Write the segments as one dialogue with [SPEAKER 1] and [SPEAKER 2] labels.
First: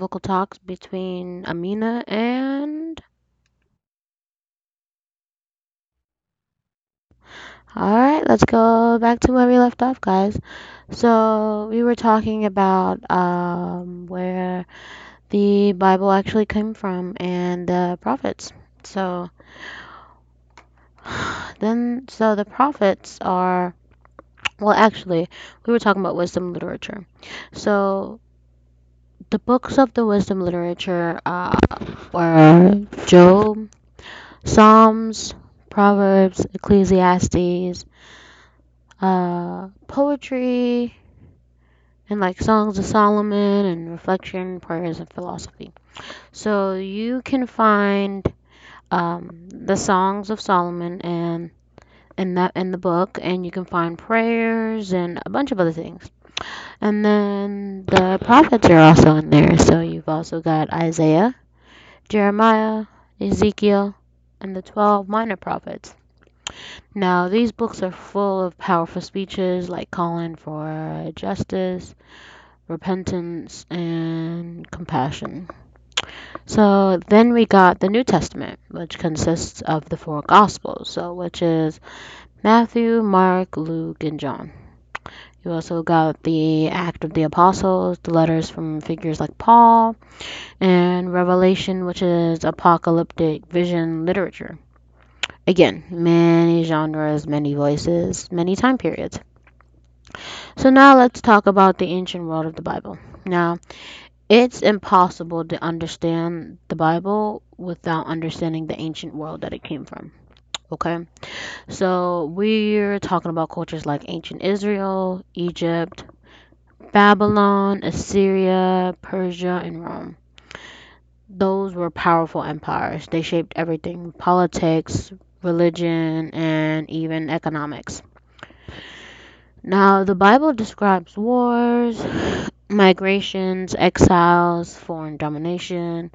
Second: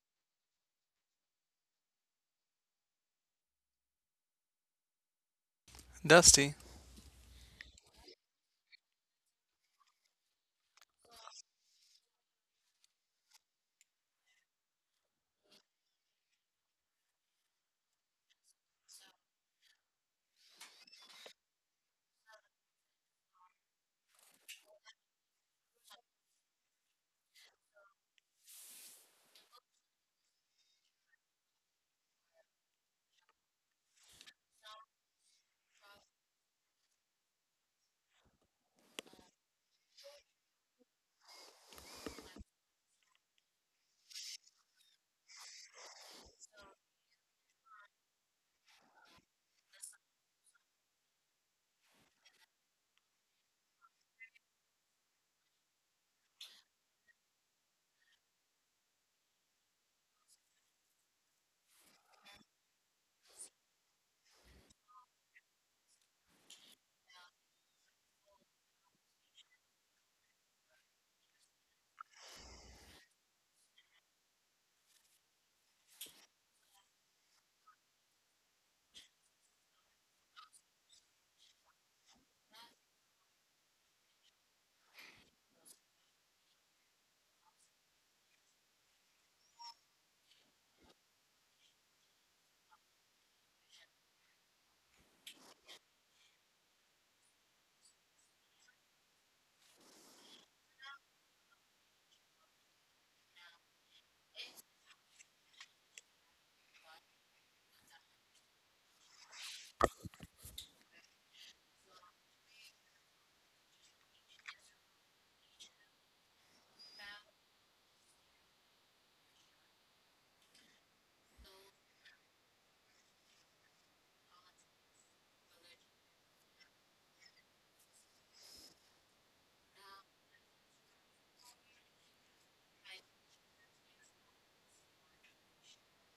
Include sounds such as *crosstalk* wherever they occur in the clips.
[SPEAKER 1] Biblical Talks between Amina and.
[SPEAKER 2] Dusty.
[SPEAKER 1] Alright, let's go back to where we left off, guys. So, we were talking about where the Bible actually came from and the prophets. So, so the prophets are. Well, actually, we were talking about wisdom literature. So, the books of the wisdom literature were Job, Psalms, Proverbs, Ecclesiastes, poetry, and like Songs of Solomon and reflection, prayers, and philosophy. So you can find the Songs of Solomon and in that in the book, and you can find prayers and a bunch of other things. And then the prophets are also in there. So you've also got Isaiah, Jeremiah, Ezekiel, and the 12 minor prophets. Now, these books are full of powerful speeches like calling for justice, repentance, and compassion. So then we got the New Testament, which consists of the four Gospels, so which is Matthew, Mark, Luke, and John. You also got the Act of the Apostles, the letters from figures like Paul, and Revelation, which is apocalyptic vision literature. Again, many genres, many voices, many time periods. So now let's talk about the ancient world of the Bible. Now, it's impossible to understand the Bible without understanding the ancient world that it came from. Okay? So we're talking about cultures like ancient Israel, Egypt, Babylon, Assyria, Persia, and Rome. Those were powerful empires. They shaped everything politics, religion, and even economics. Now, the Bible describes wars, *sighs* migrations, exiles, foreign domination,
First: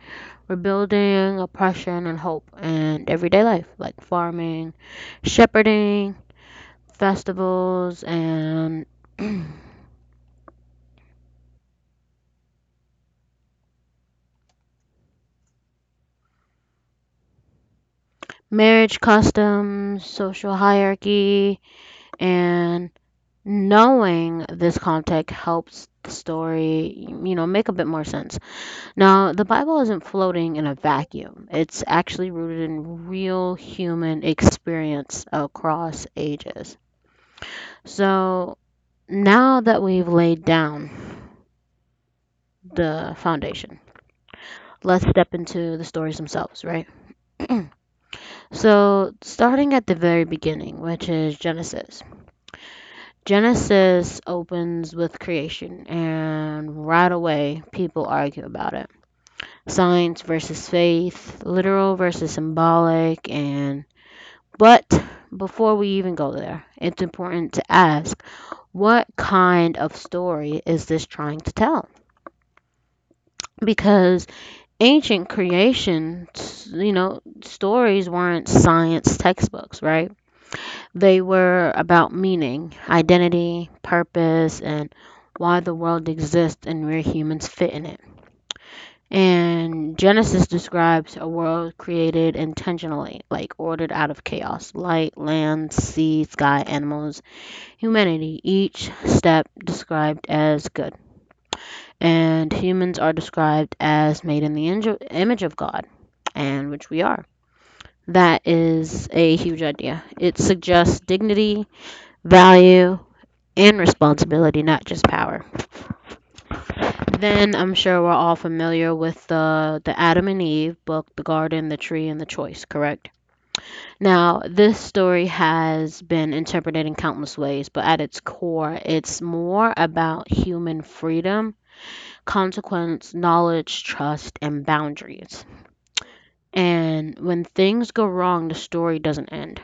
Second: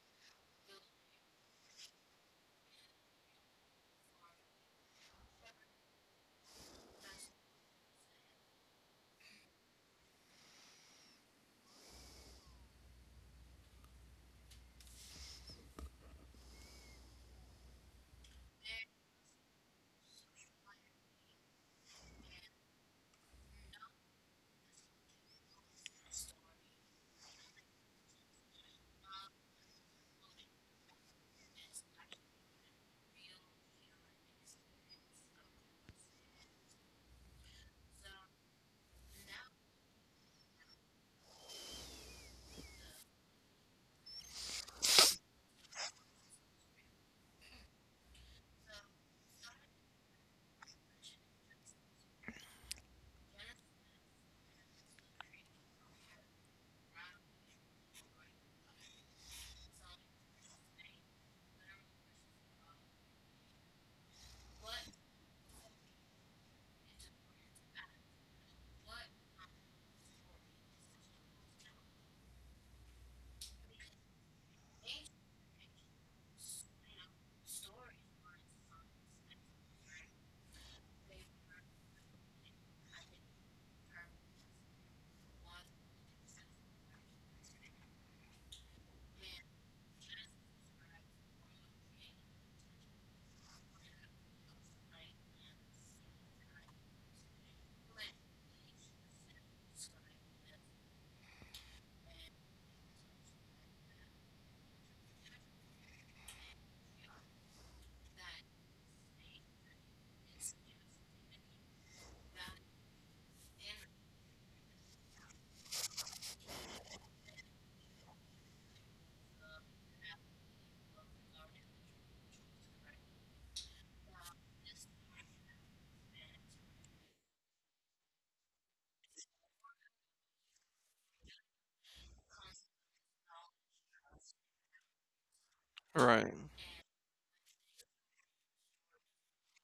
[SPEAKER 1] rebuilding, oppression, and hope, and everyday life like farming, shepherding, festivals, and *clears throat* marriage customs, social hierarchy, and knowing this context helps the story, you know, make a bit more sense. Now, the Bible isn't floating in a vacuum. It's actually rooted in real human experience across ages. So, now that we've laid down the foundation, let's step into the stories themselves, right? *clears throat* So, starting at the very beginning, which is Genesis. Genesis opens with creation, and right away, people argue about it. Science versus faith, literal versus symbolic, and But before we even go there, it's important to ask what kind of story is this trying to tell? Because ancient creation, you know, stories weren't science textbooks, right? They were about meaning, identity, purpose, and why the world exists and where humans fit in it. And Genesis describes a world created intentionally, like ordered out of chaos light, land, sea, sky, animals, humanity, each step described as good. And humans are described as made in the image of God, and which we are. That is a huge idea. It suggests dignity, value, and responsibility, not just power. Then I'm sure we're all familiar with the Adam and Eve book, the Garden, the Tree, and the Choice, correct? Now, this story has been interpreted in countless ways, but at its core, it's more about human freedom consequence, knowledge, trust, and boundaries.
[SPEAKER 2] Right.
[SPEAKER 1] And when things go wrong, the story doesn't end.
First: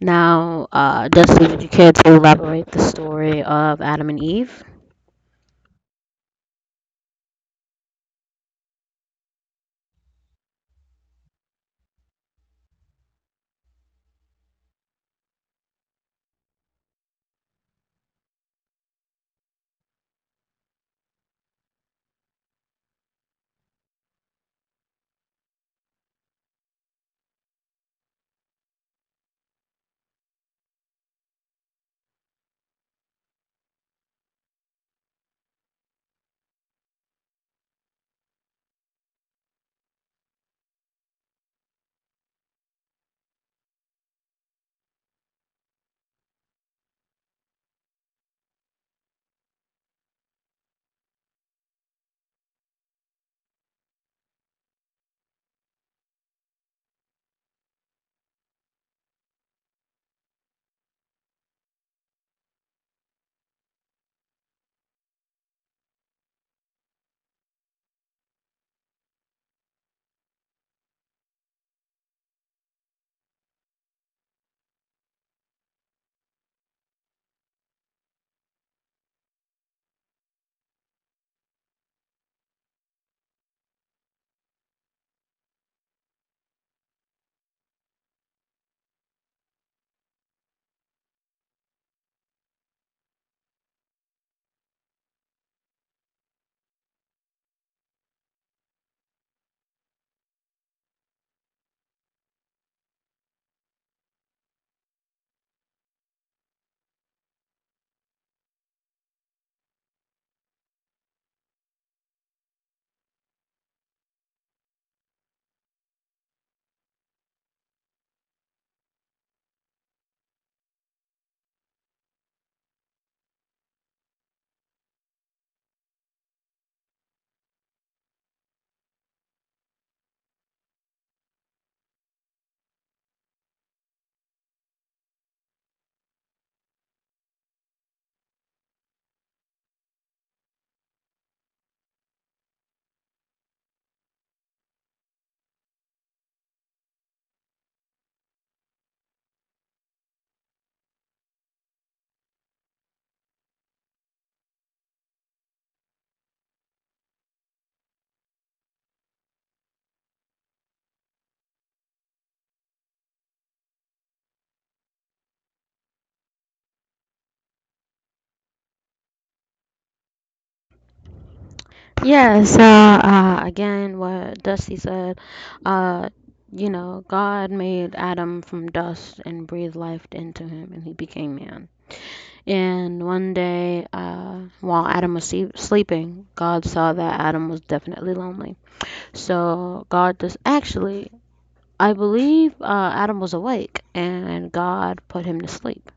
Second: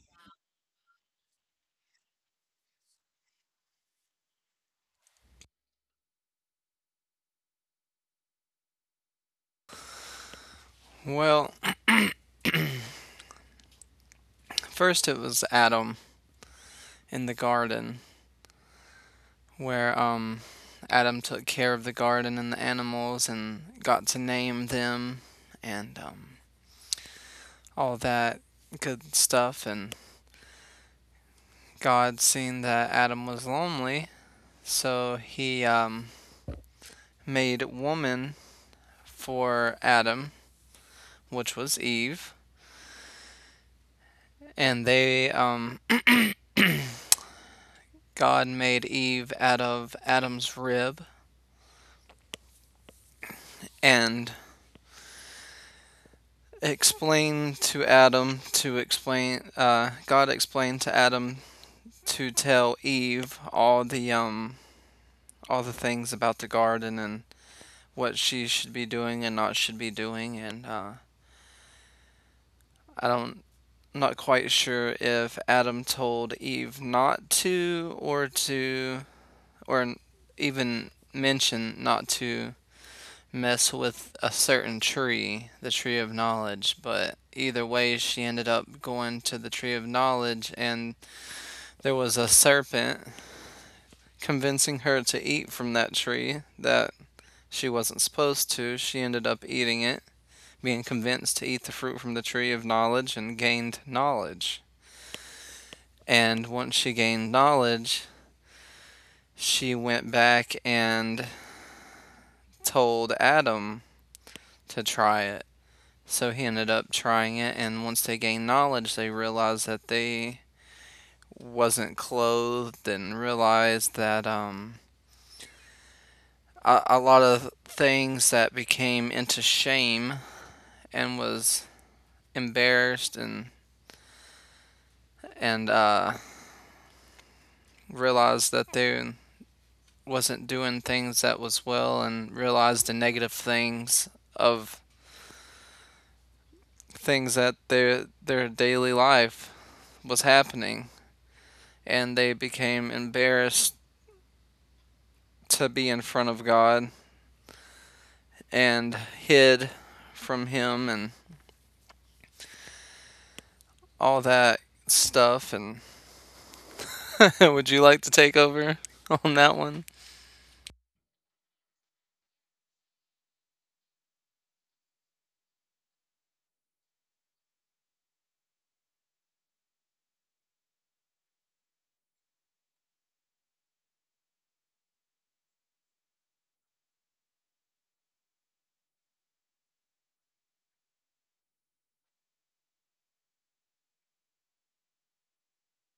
[SPEAKER 1] Now, Destiny, would you care to elaborate the story of Adam and Eve?
[SPEAKER 2] Well, first it was Adam in the garden where Adam took care of the garden and the animals and got to name them, and all that good stuff. And God seen that Adam was lonely, so he made woman for Adam, which was Eve, and they *clears throat* God made Eve out of Adam's rib and explain to Adam to explain God explained to Adam to tell Eve all the things about the garden and what she should be doing and not should be doing, and I don't I'm not quite sure if Adam told Eve not to or to, or even mention not to mess with a certain tree, the tree of knowledge. But either way, she ended up going to the tree of knowledge, and there was a serpent convincing her to eat from that tree that she wasn't supposed to. She ended up eating it, being convinced to eat the fruit from the tree of knowledge, and gained knowledge. And once she gained knowledge, she went back and told Adam to try it. So he ended up trying it, and once they gained knowledge, they realized that they wasn't clothed, and realized that a lot of things that became into shame and was embarrassed, and realized that they wasn't doing things that was well, and realized the negative things of things that their daily life was happening, and they became embarrassed to be in front of God and hid from him and all that stuff. And *laughs* would you like to take over on that one?
[SPEAKER 1] Yeah, so again, what Dusty said, uh, you know, God made Adam from dust and breathed life into him, and he became man. And one day, while Adam was sleeping, God saw that Adam was definitely lonely. So God just actually I believe Adam was awake and God put him to sleep.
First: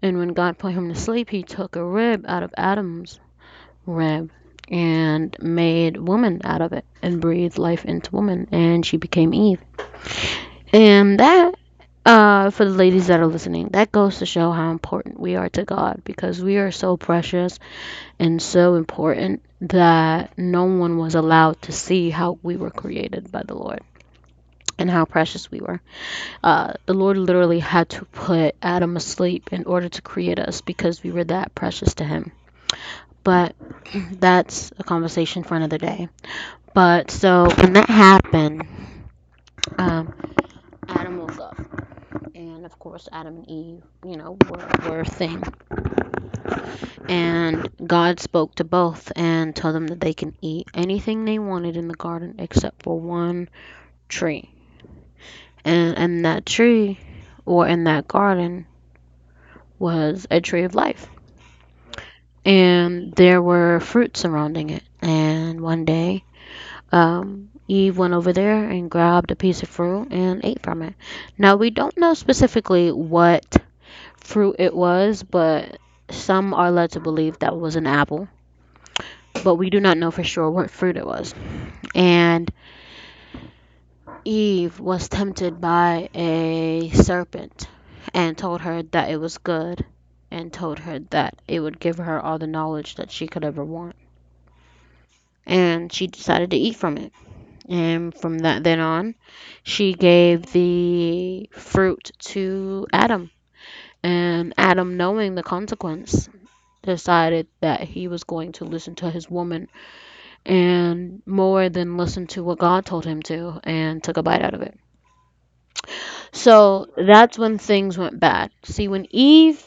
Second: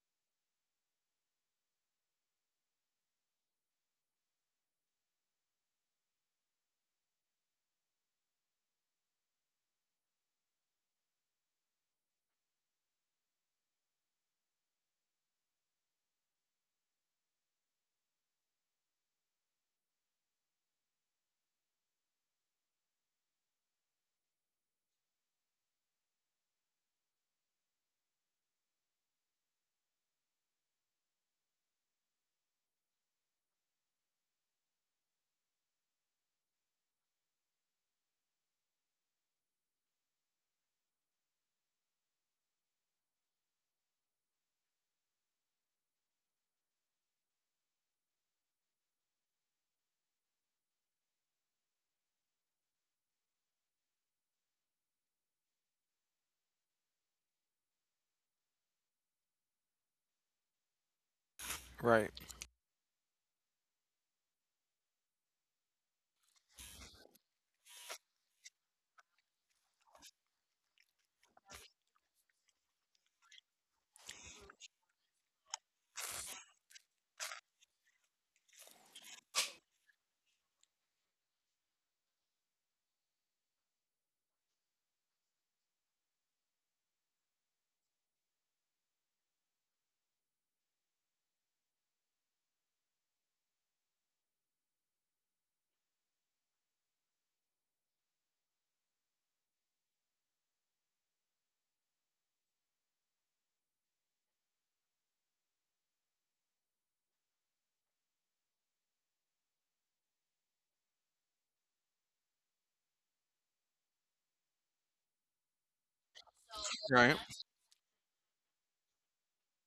[SPEAKER 1] And when God put him to sleep, he took a rib out of Adam's rib and made woman out of it and breathed life into woman and she became Eve. And that for the ladies that are listening, that goes to show how important we are to God because we are so precious and so important that no one was allowed to see how we were created by the Lord and how precious we were. The Lord literally had to put Adam asleep in order to create us because we were that precious to Him. But *clears throat* that's a conversation for another day. But so when that happened, um, Adam woke up, and of course Adam and Eve, you know, were a thing. And God spoke to both and told them that they can eat anything they wanted in the garden except for one tree. And that tree, or in that garden, was a tree of life
[SPEAKER 2] Right.
[SPEAKER 1] and there were fruits surrounding it. And one day, Eve went over there and grabbed a piece of fruit and ate from it. Now, we don't know specifically what fruit it was, but some are led to believe that was an apple, but we do not know for sure what fruit it was. And Eve was tempted by a serpent and told her that it was good and told her that it would give her all the knowledge that she could ever want. And she decided to eat from it. And from that then on, she gave the fruit to Adam. And Adam, knowing the consequence, decided that he was going to listen to his woman and more than listen to what God told him to and took a bite out of it. So
[SPEAKER 2] Right.
[SPEAKER 1] that's when things went bad. See, when Eve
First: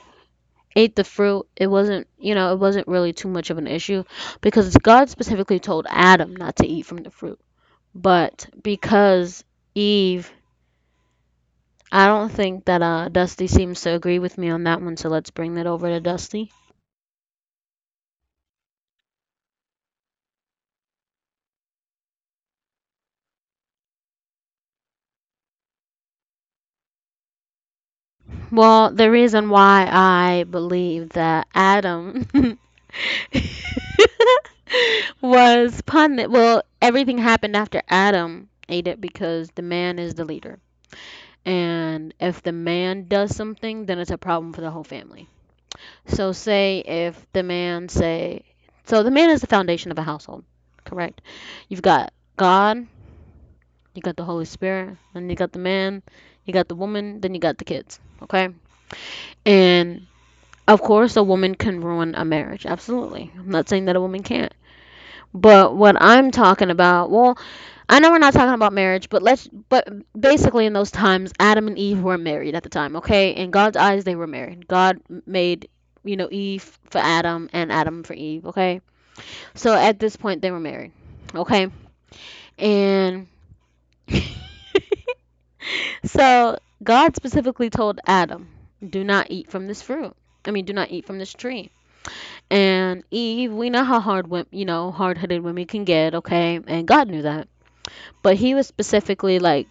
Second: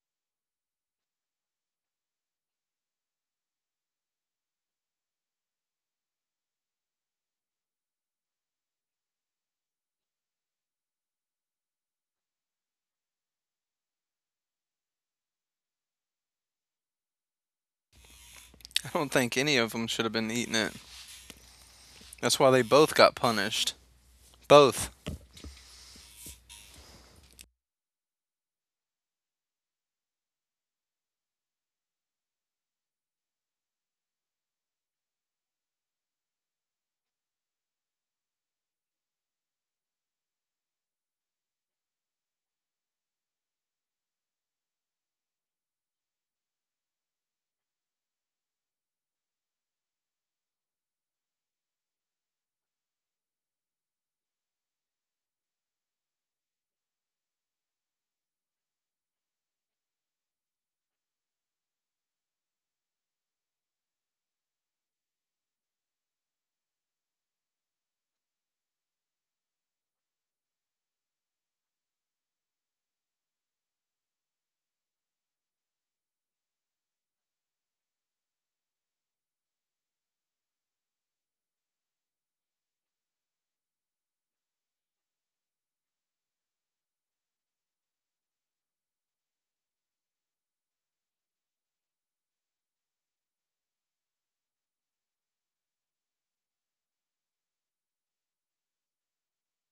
[SPEAKER 1] ate the fruit, it wasn't, you know, it wasn't really too much of an issue because God specifically told Adam not to eat from the fruit. But because Eve, I don't think that Dusty seems to agree with me on that one, so let's bring that over to Dusty.
[SPEAKER 2] I don't think any of them should have been eating it. That's why they both got punished. Both.
[SPEAKER 1] Well, the reason why I believe that Adam *laughs* was punished, well, everything happened after Adam ate it because the man is the leader. And if the man does something, then it's a problem for the whole family. So say if the man say so the man is the foundation of a household, correct? You've got God, you got the Holy Spirit, and you got the man, you got the woman, then you got the kids, okay? And of course a woman can ruin a marriage. Absolutely. I'm not saying that a woman can't. But what I'm talking about, well, I know we're not talking about marriage, but basically in those times Adam and Eve were married at the time, okay? In God's eyes they were married. God made, you know, Eve for Adam and Adam for Eve, okay? So at this point they were married, okay? And *laughs* so God specifically told Adam, "Do not eat from this fruit." I mean, do not eat from this tree. And Eve, we know how hard, you know, hard-headed women can get, okay? And God knew that. But he was specifically like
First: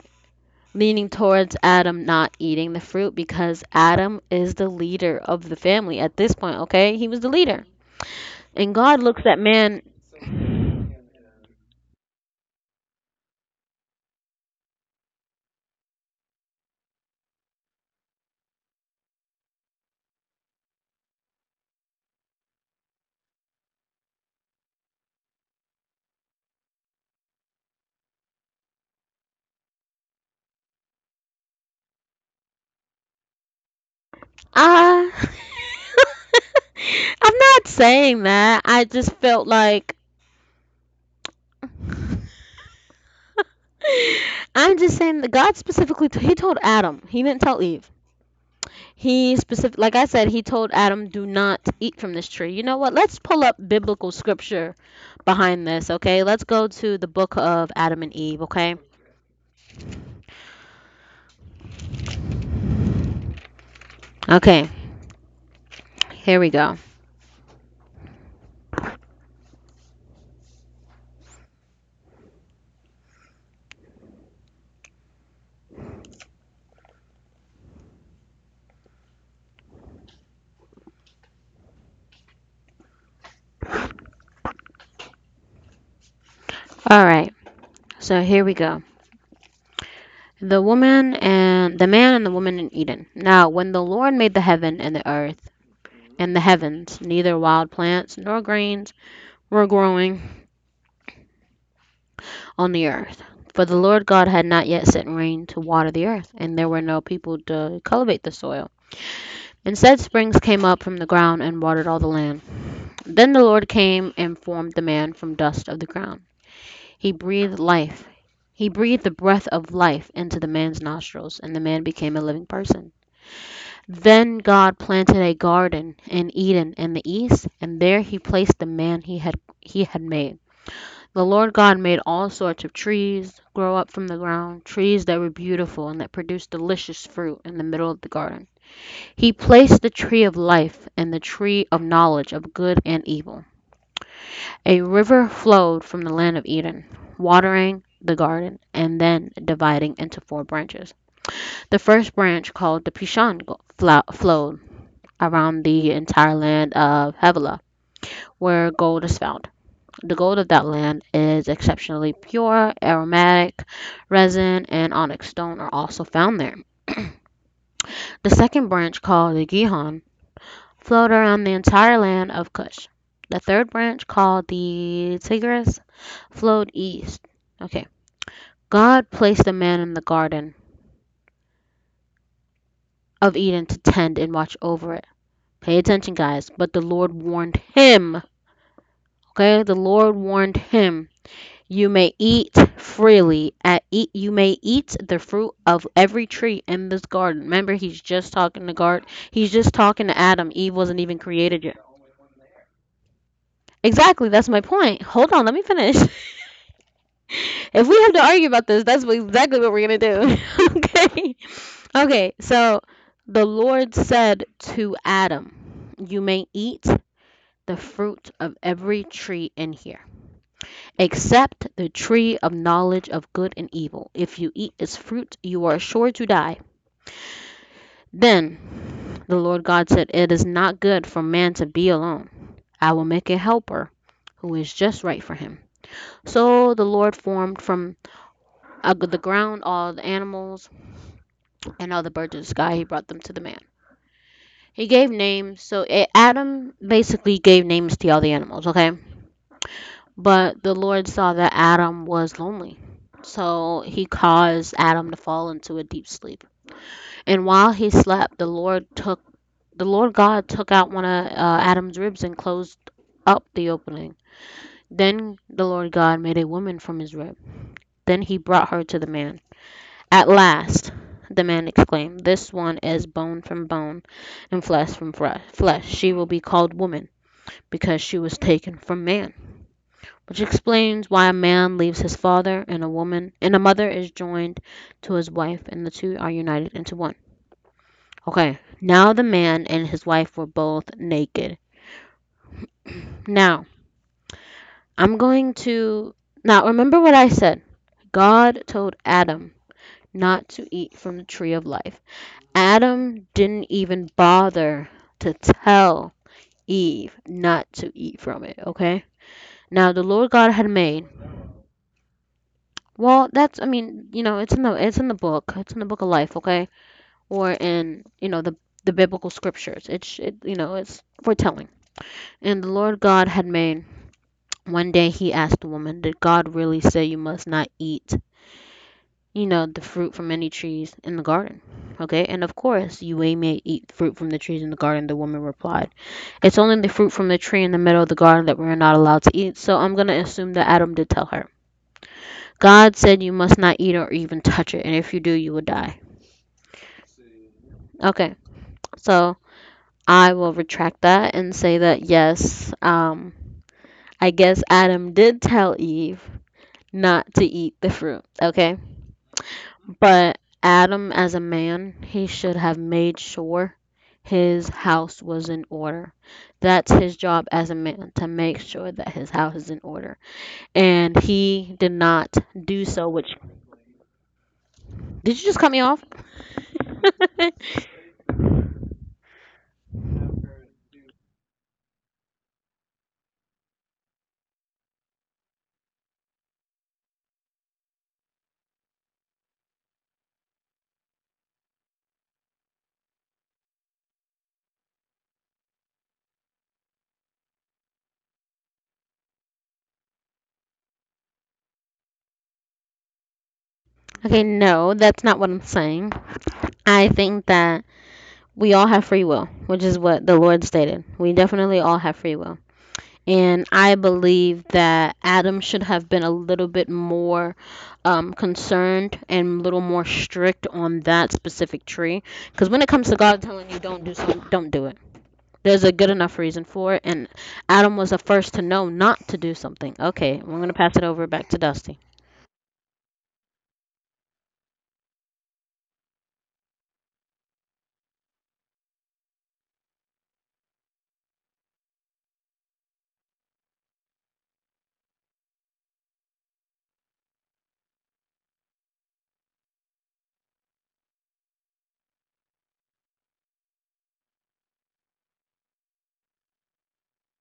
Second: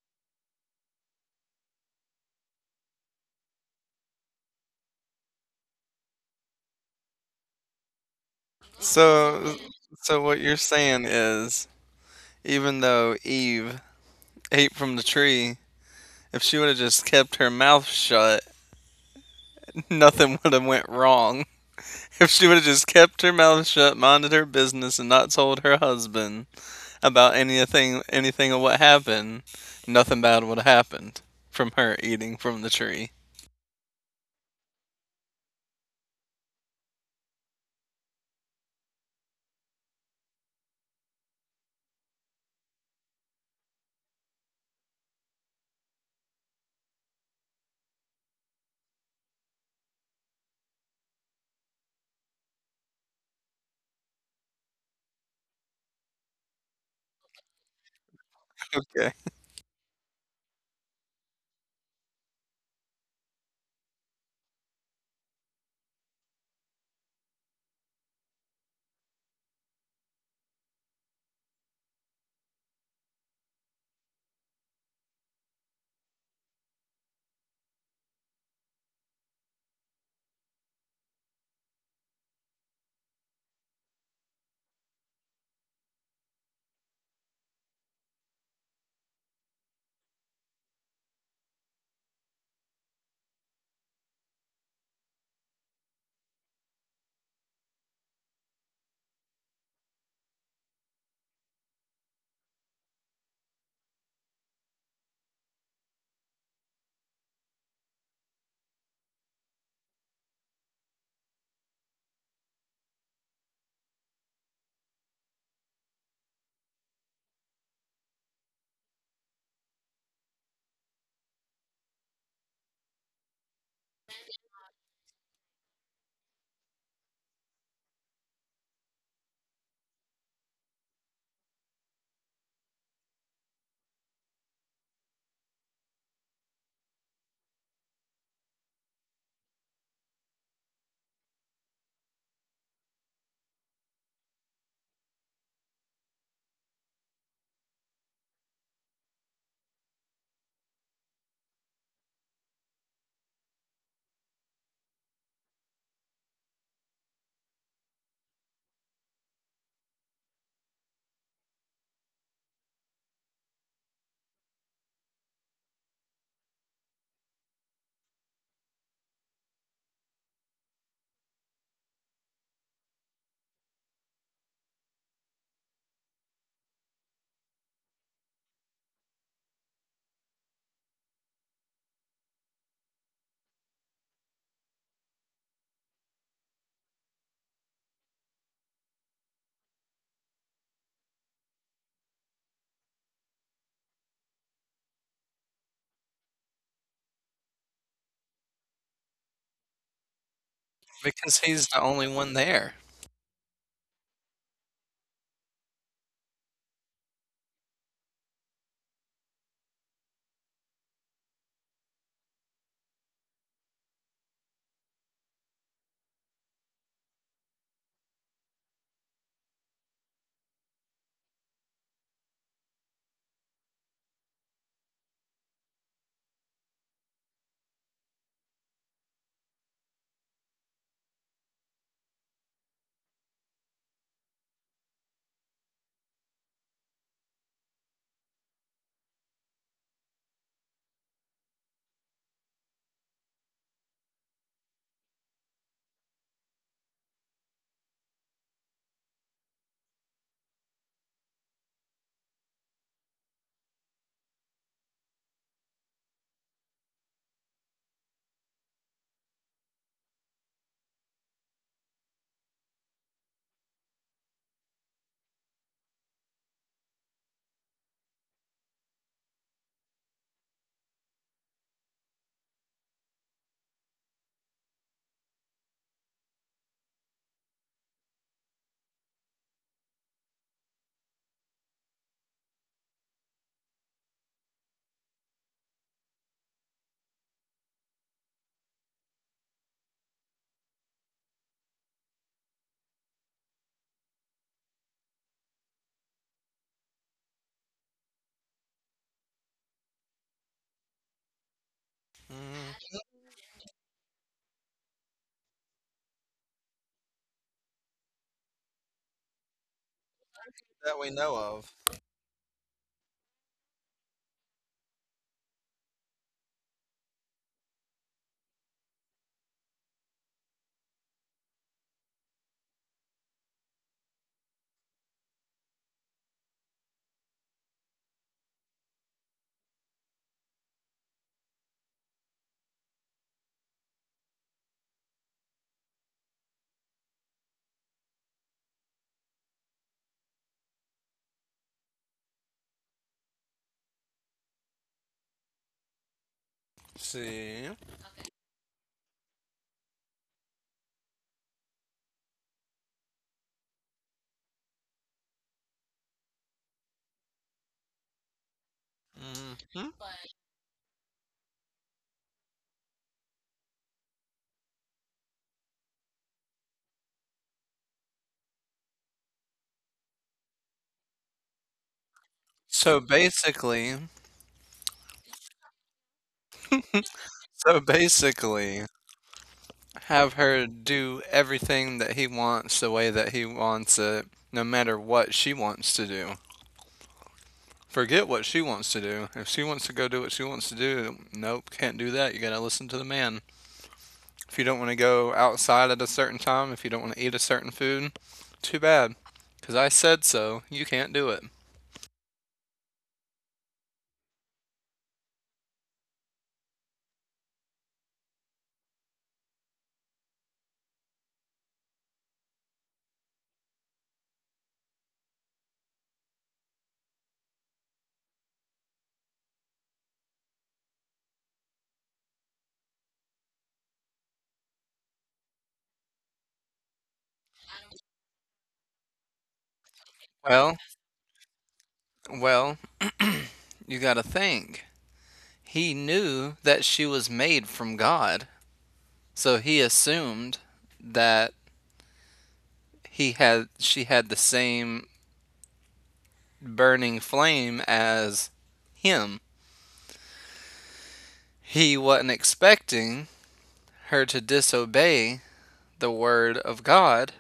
[SPEAKER 1] leaning towards Adam not eating the fruit because Adam is the leader of the family at this point, okay? He was the leader. And God looks at
[SPEAKER 2] So,
[SPEAKER 1] man,
[SPEAKER 2] so, what you're saying is, even though Eve ate from the tree, if she would have just kept her mouth shut, *laughs* nothing would have went wrong. If she would have just kept her mouth shut, minded her business, and not told her husband about anything of what happened, nothing bad would have happened from her eating from the tree.
[SPEAKER 1] ah, *laughs* I'm not saying that. I just felt like *laughs* I'm just saying that God specifically he told Adam. He didn't tell Eve. He specific like I said, he told Adam, "Do not eat from this tree." You know what? Let's pull up biblical scripture behind this, okay? Let's go to the book of Adam and Eve, okay?
[SPEAKER 2] Okay.
[SPEAKER 1] Okay. Here we go. All right. So here we go. The woman and the man and the woman in Eden. Now, when the Lord made the heaven and the earth and the heavens, neither wild plants nor grains were growing on the earth. For the Lord God had not yet sent rain to water the earth, and there were no people to cultivate the soil. Instead, springs came up from the ground and watered all the land. Then the Lord came and formed the man from dust of the ground. He breathed life. He breathed the breath of life into the man's nostrils, and the man became a living person. Then God planted a garden in Eden in the east, and there he placed the man he had made. The Lord God made all sorts of trees grow up from the ground, trees that were beautiful and that produced delicious fruit in the middle of the garden. He placed the tree of life and the tree of knowledge of good and evil. A river flowed from the land of Eden, watering the garden and then dividing into four branches. The first branch, called the Pishon, flowed around the entire land of Havilah, where gold is found. The gold of that land is exceptionally pure, aromatic, resin, and onyx stone are also found there. *clears throat* The second branch, called the Gihon, flowed around the entire land of Cush. The third branch, called the Tigris, flowed east. Okay. God placed a man in the Garden of Eden to tend and watch over it. Pay attention, guys. But the Lord warned him. Okay. The Lord warned him. You may eat freely at eat you may eat the fruit of every tree in this garden. Remember he's just talking to God. He's just talking to Adam. Eve wasn't even
[SPEAKER 2] Because
[SPEAKER 1] created
[SPEAKER 2] he's
[SPEAKER 1] yet.
[SPEAKER 2] the only one there.
[SPEAKER 1] Exactly, that's my point. Hold on, let me finish. *laughs* If we have to argue about this, exactly what we're going to do. *laughs* Okay. Okay. So the Lord said to Adam, "You may eat the fruit of every tree in here, except the tree of knowledge of good and evil. If you eat its fruit, you are sure to die." Then the Lord God said, "It is not good for man to be alone. I will make a helper who is just right for him." So the Lord formed from the ground all the animals and all the birds of the sky, he brought them to the man. He gave names. So Adam basically gave names to all the animals, okay? But the Lord saw that Adam was lonely. So he caused Adam to fall into a deep sleep. And while he slept, the Lord God took out one of Adam's ribs and closed up the opening. Then the Lord God made a woman from his rib. Then he brought her to the man. "At last!" the man exclaimed. "This one is bone from bone and flesh from flesh. She will be called woman because she was taken from man," which explains why a man leaves his father and a woman and a mother is joined to his wife and the two are united into one. Okay, now the man and his wife were both naked. Now, I'm going to Now remember what I said. God told Adam not to eat from the tree of life.
[SPEAKER 2] Mm,
[SPEAKER 1] Adam didn't even bother to tell Eve not to eat from it, okay? Now the Lord God had
[SPEAKER 2] that
[SPEAKER 1] made.
[SPEAKER 2] we know of.
[SPEAKER 1] Well, that's, I mean, it's in the book. It's in the book of life, okay? Or in, the biblical scriptures. It's it's foretelling. And the Lord God had made. One day he asked the woman, "Did God really say you must not eat, the fruit from any trees in the garden?" Okay? "And of course, you may eat fruit from the trees in the garden," the woman replied. "It's only the fruit from the tree in the middle of the garden that we are not allowed to eat," so I'm going to assume that Adam did tell her. "God said you must not eat or even touch it, and if you do, you will die."
[SPEAKER 2] Let's see.
[SPEAKER 1] Okay, so I will retract that and say that yes, I guess Adam did tell Eve not to eat the fruit, okay?
[SPEAKER 2] Hmm.
[SPEAKER 1] But Adam, as a man, he should have made sure his house was in order. That's his job as a man, to make sure that his house is in order. And he did not do
[SPEAKER 2] So
[SPEAKER 1] so, which
[SPEAKER 2] basically,
[SPEAKER 1] did you just cut me off? *laughs*
[SPEAKER 2] so basically, have her do everything that he wants the way that he wants it, no matter what she wants to do. Forget what she wants to do. If she wants to go do what she wants to do, nope, can't do that. You gotta listen to the man. If you don't want to go outside at a certain time, if you don't want to eat a certain food, too bad. Because I said so, you can't do it.
[SPEAKER 1] Okay, no, that's not what I'm saying. I think that we all have free will, which is what the Lord stated. We definitely all have free will. And I believe that Adam should have been a little bit more concerned and a little more strict on that specific tree. Because when it comes to God telling you don't do something, don't do it. There's a good enough reason for it, and Adam was the first to know not to do something. Okay, I'm going to
[SPEAKER 2] Well,
[SPEAKER 1] pass it over back to Dusty.
[SPEAKER 2] well, you got to think. He knew that she was made from God, so he assumed that he had she had the same burning flame as him. He wasn't expecting her to disobey the word of God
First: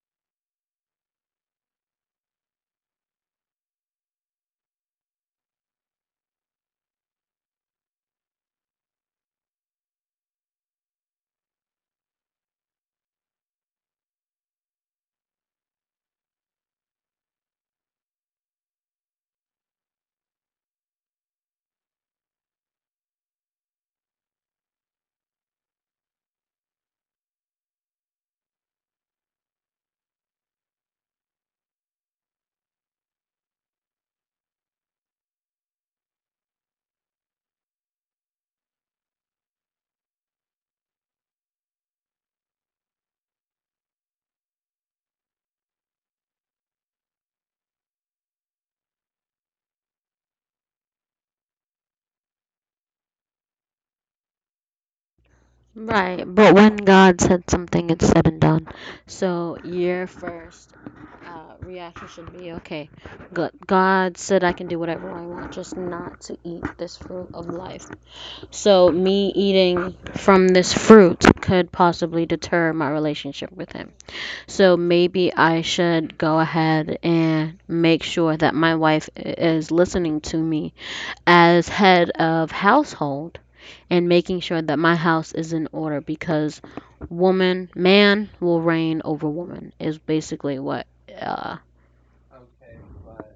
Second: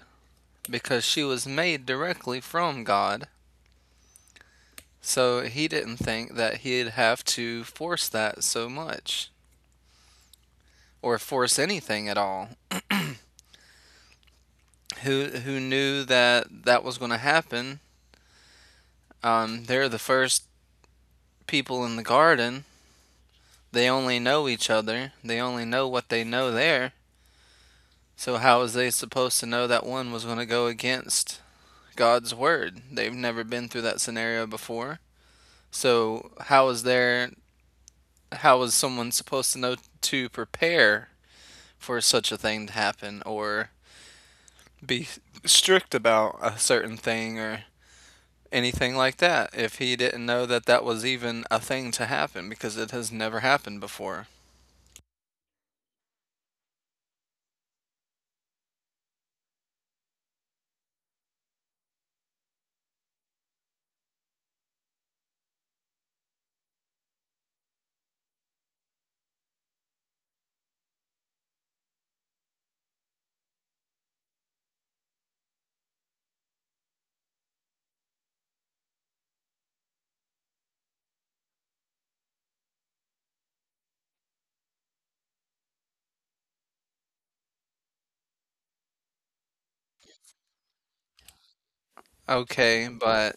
[SPEAKER 2] because she was made directly from God. So he didn't think that he'd have to force that so much, or force anything at all. Who knew that that was going to happen? They're the first people in the garden. They only know each other. They only know what they know there. So how was they supposed to know that one was going to go against God's word? They've never been through that scenario before. So how is someone supposed to know to prepare for such a thing to happen, or be strict about a certain thing, or anything like that if he didn't know that that was even a thing to happen because it has never happened before?
[SPEAKER 1] Right, but when God said something, it's said and done. So, your first reaction should be okay, God said I can do whatever I want, just not to eat this fruit of life. So, me eating from this fruit could possibly deter my relationship with Him. So maybe I should go ahead and make sure that my wife is listening to me as head of household and making sure that my house is in order because woman, man will reign over woman is basically what uh,
[SPEAKER 2] Okay, but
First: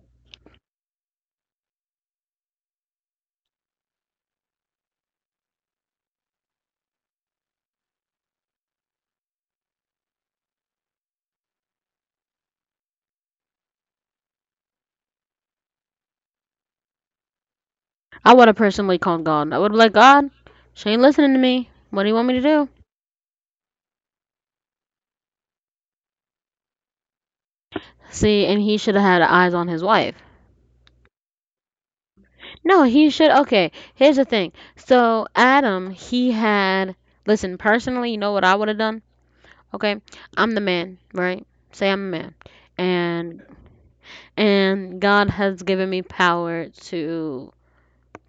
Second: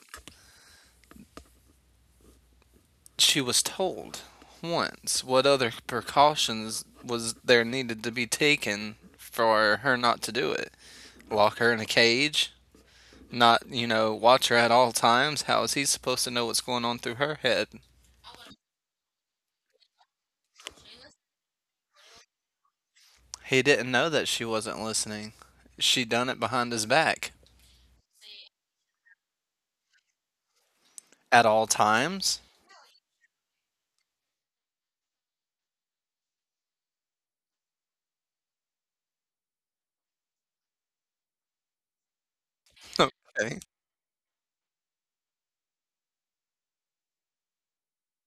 [SPEAKER 2] she was told once. What other precautions was there needed to be taken for her not to do it? Lock her in a cage? Not, you know, watch her at all times? How is he supposed to know what's going on through her head?
[SPEAKER 1] I would have personally called God. I would have like, God, she ain't listening to me. What do you want me to do?
[SPEAKER 2] He didn't know that she wasn't listening. She done it behind his back.
[SPEAKER 1] See, and he should have had eyes on his wife.
[SPEAKER 2] At all times?
[SPEAKER 1] No, he should. Okay, here's the thing. So Adam, he had. Listen, personally, you know what I would have done? Okay, I'm the man, right? Say I'm a man, and
[SPEAKER 2] Okay.
[SPEAKER 1] and God has given me power to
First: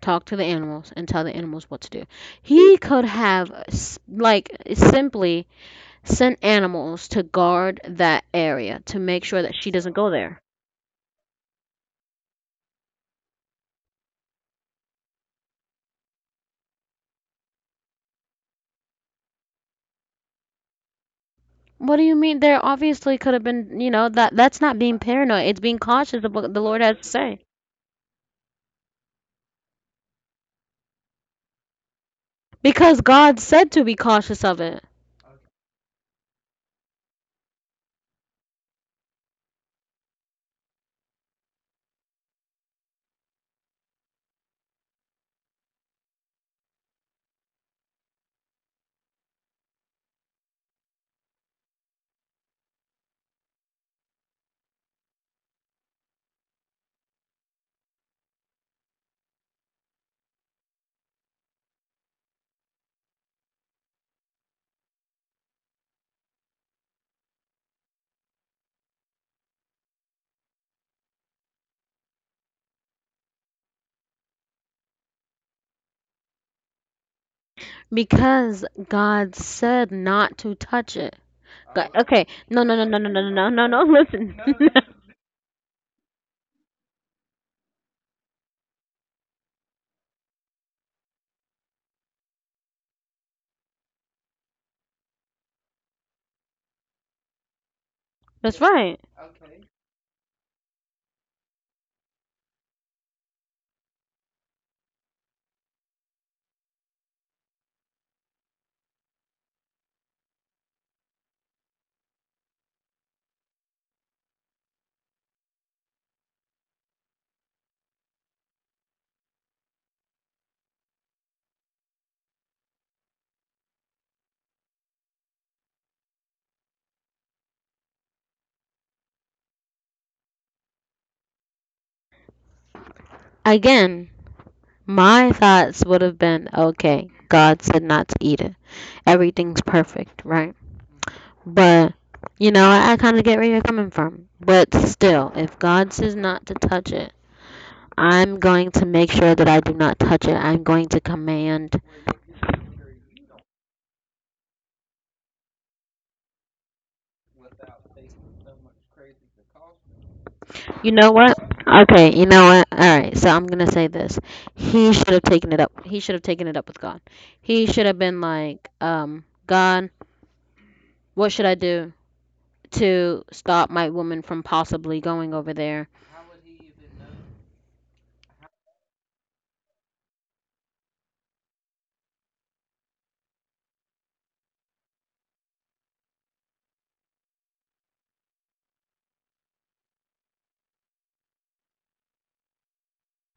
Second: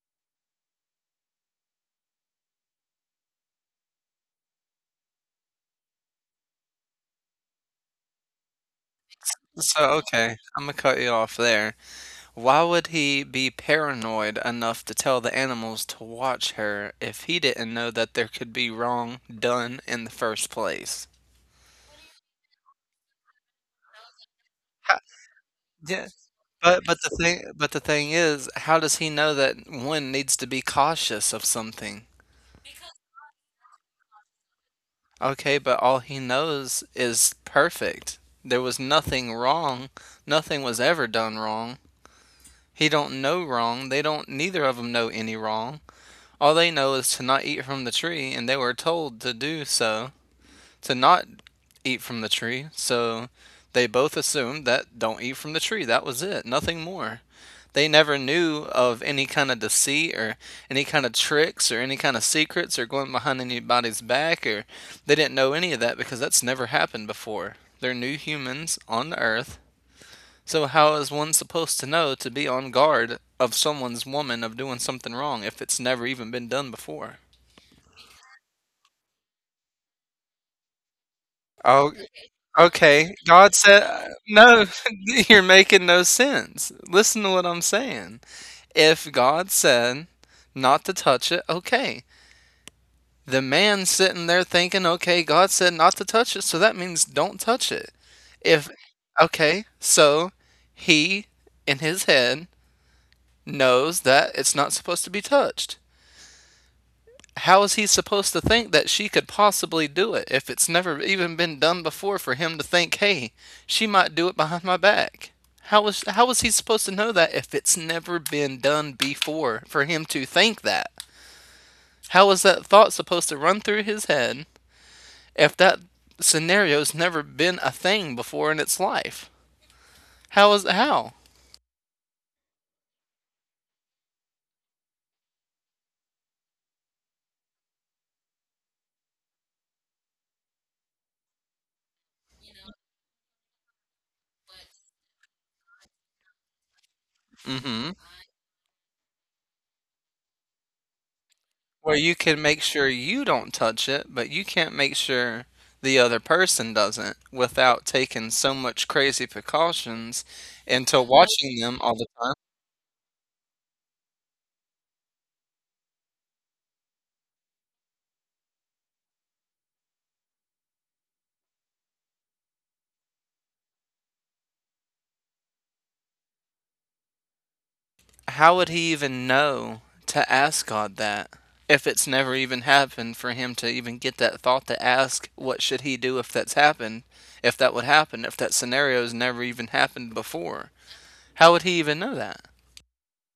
[SPEAKER 1] talk to the animals and tell the animals what to do. He could have like simply sent animals to guard that area to make sure that she
[SPEAKER 2] So,
[SPEAKER 1] doesn't go
[SPEAKER 2] okay,
[SPEAKER 1] there.
[SPEAKER 2] Imma cut you off there. Why would he be paranoid enough to tell the animals to watch her if he didn't know that there could be wrong done in the first place?
[SPEAKER 1] What do you mean? There obviously could have been, that that's not
[SPEAKER 2] Ha,
[SPEAKER 1] being paranoid. It's being
[SPEAKER 2] yeah.
[SPEAKER 1] cautious of what the Lord has to say.
[SPEAKER 2] But the thing is, how does he know that one needs to be cautious of something?
[SPEAKER 1] Because God said to be cautious of it.
[SPEAKER 2] Okay, but all he knows is perfect. There was nothing wrong. Nothing was ever done wrong. He don't know wrong. They don't, neither of them know any wrong. All they know is to not eat from the tree, and they were told to do so, to not eat from the tree. So they both assumed that don't eat from the tree. That was it, nothing more. They never knew of any kind of deceit, or any kind of tricks, or any kind of secrets, or going behind anybody's back, or they didn't know any of that because that's never happened before. They're new humans on the earth. So how is one supposed to know to be on guard of someone's woman of doing something wrong if it's never even been done before?
[SPEAKER 1] Because God said not to touch it. God,
[SPEAKER 2] Oh,
[SPEAKER 1] okay. No, no, no, no, no,
[SPEAKER 2] okay.
[SPEAKER 1] no, no,
[SPEAKER 2] God
[SPEAKER 1] no, no, no,
[SPEAKER 2] said,
[SPEAKER 1] listen.
[SPEAKER 2] no, *laughs* you're making no sense. Listen to what I'm saying. If God said not to touch it, okay, the man sitting there thinking, okay, God said not to touch it, so that means don't touch it.
[SPEAKER 1] *laughs* That's
[SPEAKER 2] If,
[SPEAKER 1] right.
[SPEAKER 2] okay, so he in his head knows that it's not supposed to be touched. How is he supposed to think that she could possibly do it if it's never even been done before for him to think, hey, she might do it behind my back? How was he supposed to know that if it's never been done before for him to think that? How was that thought supposed to run through his head if that scenario's never been a thing before in its life? How is how?
[SPEAKER 1] Again, my thoughts would have been, okay, God said not to eat it. Everything's perfect, right? But, I kind of get where you're coming from. But still, if God says not to touch it,
[SPEAKER 2] Mm-hmm.
[SPEAKER 1] I'm going to make sure that I do not touch it. I'm going to command.
[SPEAKER 2] Where you can make sure you don't touch it, but you can't make sure the other person doesn't without taking so much crazy precautions and
[SPEAKER 1] You
[SPEAKER 2] to
[SPEAKER 1] know what?
[SPEAKER 2] watching them all the
[SPEAKER 1] Okay, you
[SPEAKER 2] time.
[SPEAKER 1] know what? All right, so I'm gonna say this. He should have taken it up with God. He should have been like, God, what should I do to stop my woman from possibly going over there?
[SPEAKER 2] How would he even know to ask God that if it's never even happened for him to even get that thought to ask what should he do if that's happened, if that would happen, if that scenario's never even happened before? How would he even know that?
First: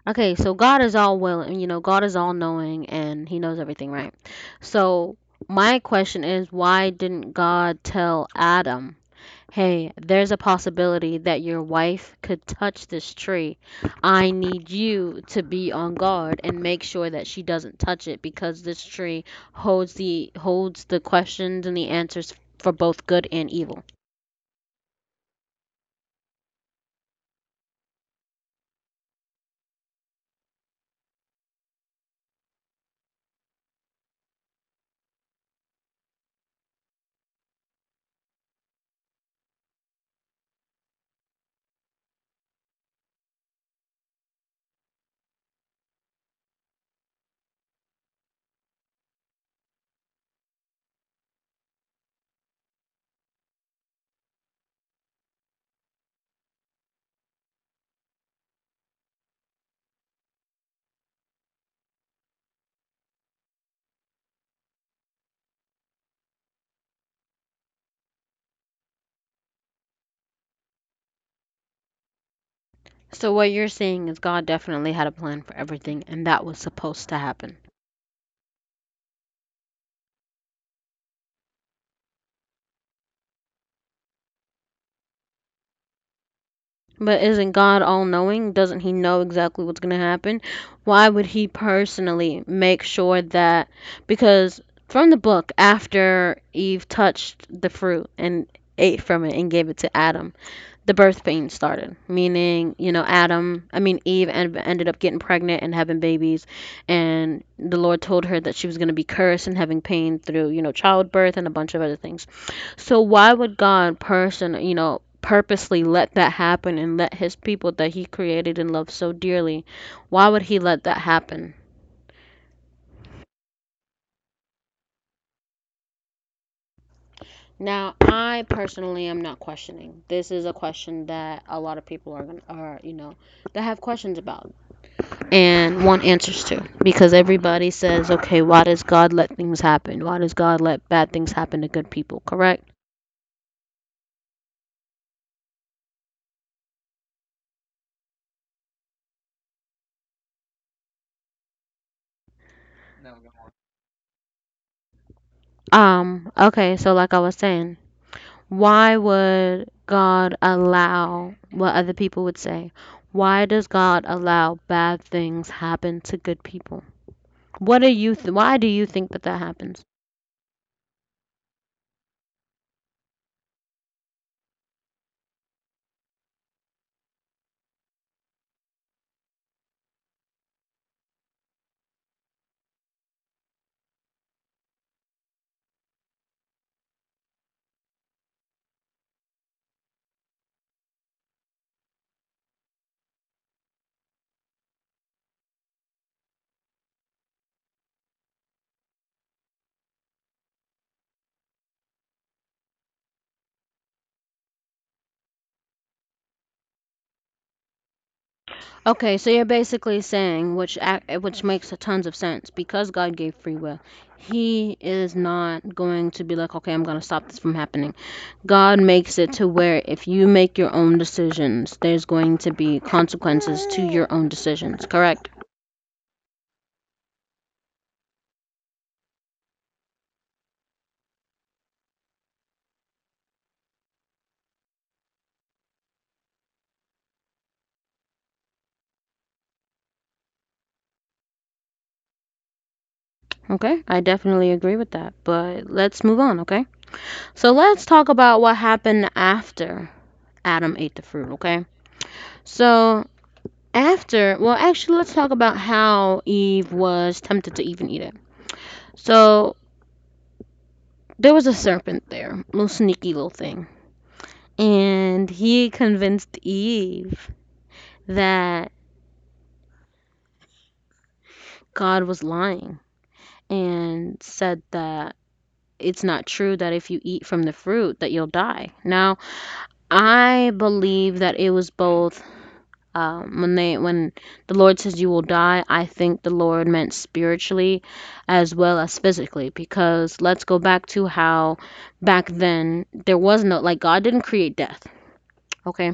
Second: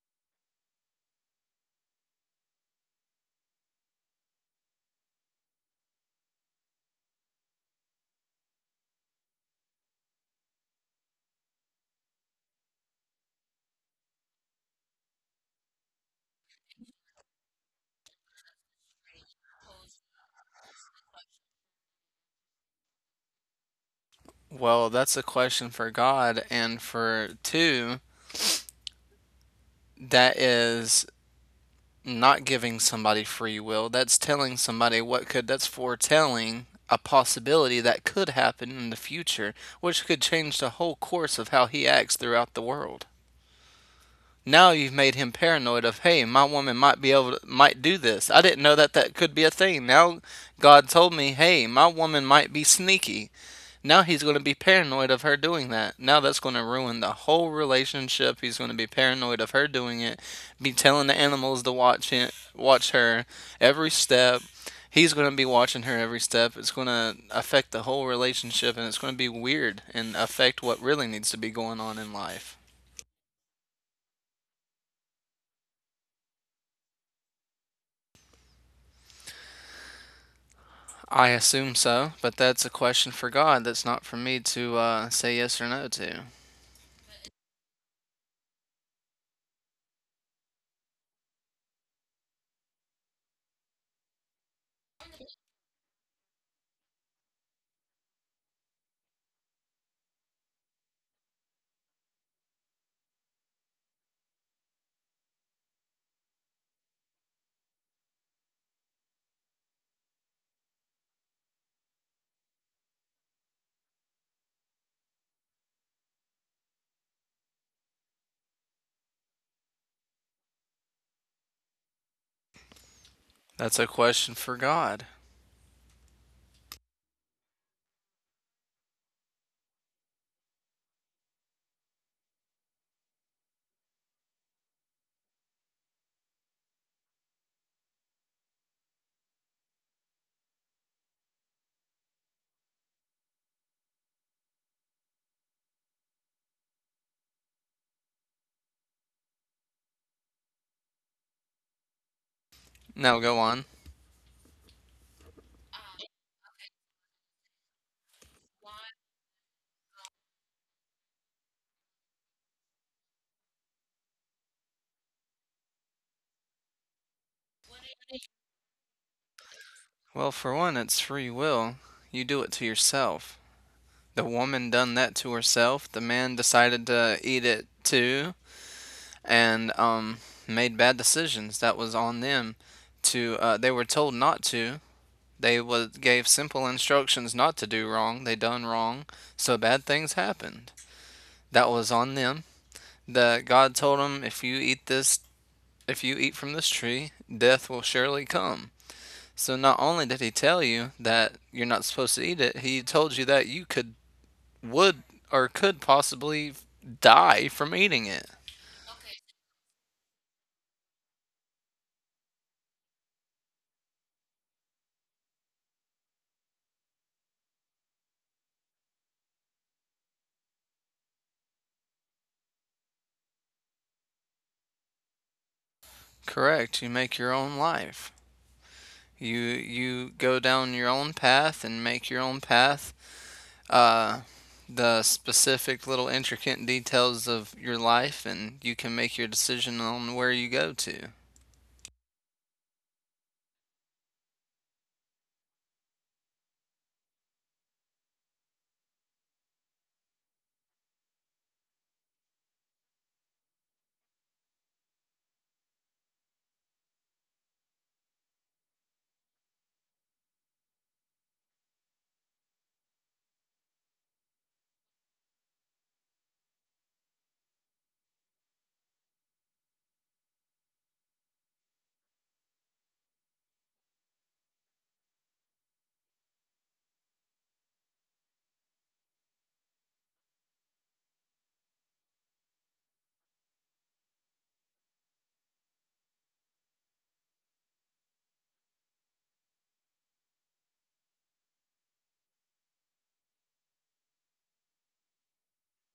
[SPEAKER 1] Okay, so God is all willing, God is all knowing and he knows everything, right? So my question is why didn't God tell Adam, "Hey, there's a possibility that your wife could touch this tree. I need you to be on guard and make sure that she doesn't touch it because this tree holds the questions and the answers for both good and evil."
[SPEAKER 2] Well, that's a question for God. And for two, that is not giving somebody free will. That's telling somebody what could, that's foretelling a possibility that could happen in the future, which could change the whole course of how he acts throughout the world. Now you've made him paranoid of, hey, my woman might be able to, might do this. I didn't know that that could be a thing. Now God told me, hey, my woman might be sneaky. Now he's going to be paranoid of her doing that. Now that's going to ruin the whole relationship. He's going to be paranoid of her doing it, be telling the animals to watch it, watch her every step. He's going to be watching her every step. It's going to affect the whole relationship and it's going to be weird and affect what really needs to be going on in life.
[SPEAKER 1] So what you're saying is God definitely had a plan for everything and that was supposed to happen.
[SPEAKER 2] I assume so, but that's a question for God. That's not for me to say yes or no to.
[SPEAKER 1] But isn't God all knowing? Doesn't He know exactly what's going to happen? Why would He personally make sure that? Because from the book, after Eve touched the fruit and ate from it and gave it to Adam, the birth pain started. Meaning, you know, Eve ended up getting pregnant and having babies. And the Lord told her that she was going to be cursed and having pain through, you know, childbirth and a bunch of other things. So why would God purposely let that happen and let his people that he created and loved so dearly, why would he let that happen?
[SPEAKER 2] That's a question for God.
[SPEAKER 1] Now, I personally am not questioning. This is a question that a lot of people are are, you know, that have questions about and want answers to because everybody says, "Okay, why does God let things happen? Why does God let bad things happen to good people?" Correct?
[SPEAKER 2] Now go on.
[SPEAKER 1] Okay, so like I was saying, why would God allow what other people would say? Why does God allow bad things happen to good people? What do you why do you think that that happens?
[SPEAKER 2] Well, for one, it's free will. You do it to yourself. The woman done that to herself. The man decided to eat it too, and made bad decisions. That was on them. To they were told not to. They was gave simple instructions not to do wrong. They done wrong, so bad things happened. That was on them. The God told them, if you eat this, if you eat from this tree, death will surely come. So not only did he tell you that you're not supposed to eat it, he told you that you could, would, or could possibly die from eating it.
[SPEAKER 1] Okay, so you're basically saying which which makes tons of sense because God gave free will. He is not going to be like, "Okay, I'm going to stop this from happening." God makes it to where if you make your own decisions, there's going to be consequences to your own decisions, correct?
[SPEAKER 2] Correct. You make your own life. You go down your own path and make your own path. Uh, the specific little intricate details of your life, and you can make your decision on where you go to.
[SPEAKER 1] Okay, I definitely agree with that. But let's move on, okay? So let's talk about what happened after Adam ate the fruit, okay? So well, actually, let's talk about how Eve was tempted to even eat it. So there was a serpent there, little sneaky little thing, and he convinced Eve that God was lying and said that it's not true that if you eat from the fruit that you'll die. Now, I believe that it was both. When the Lord says you will die, I think the Lord meant spiritually as well as physically because let's go back to how back then there was no, like, God didn't create death, okay?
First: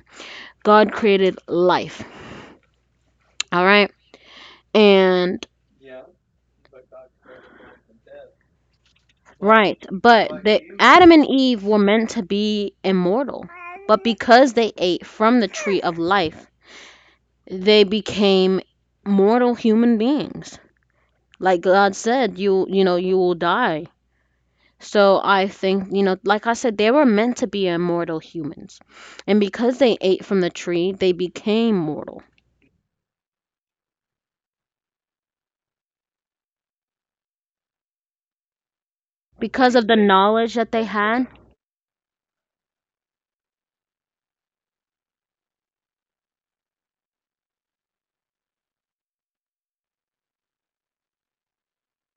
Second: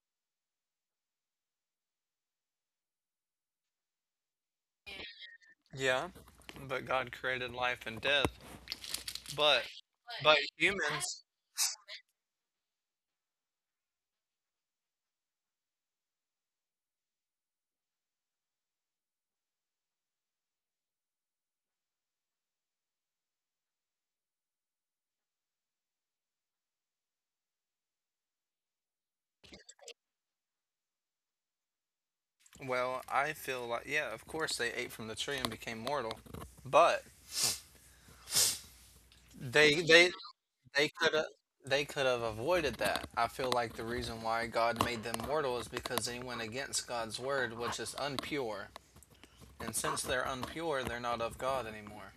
[SPEAKER 1] God created life, all right? And
[SPEAKER 2] Yeah, but God created life and death. But
[SPEAKER 1] right, but
[SPEAKER 2] but
[SPEAKER 1] the Adam
[SPEAKER 2] humans.
[SPEAKER 1] and Eve were meant to be immortal. But because they ate from the tree of life, they became mortal human beings like God said, you know you will die. So I think, you know, like I said, they were meant to be immortal humans. And because they ate from the tree, they became mortal.
[SPEAKER 2] Well, I feel like yeah, of course they ate from the tree and became mortal, but
[SPEAKER 1] Because
[SPEAKER 2] they
[SPEAKER 1] of the
[SPEAKER 2] they
[SPEAKER 1] knowledge that they
[SPEAKER 2] they could have
[SPEAKER 1] had.
[SPEAKER 2] they could have avoided that. I feel like the reason why God made them mortal is because they went against God's word, which is unpure. And since they're unpure, they're not of God anymore.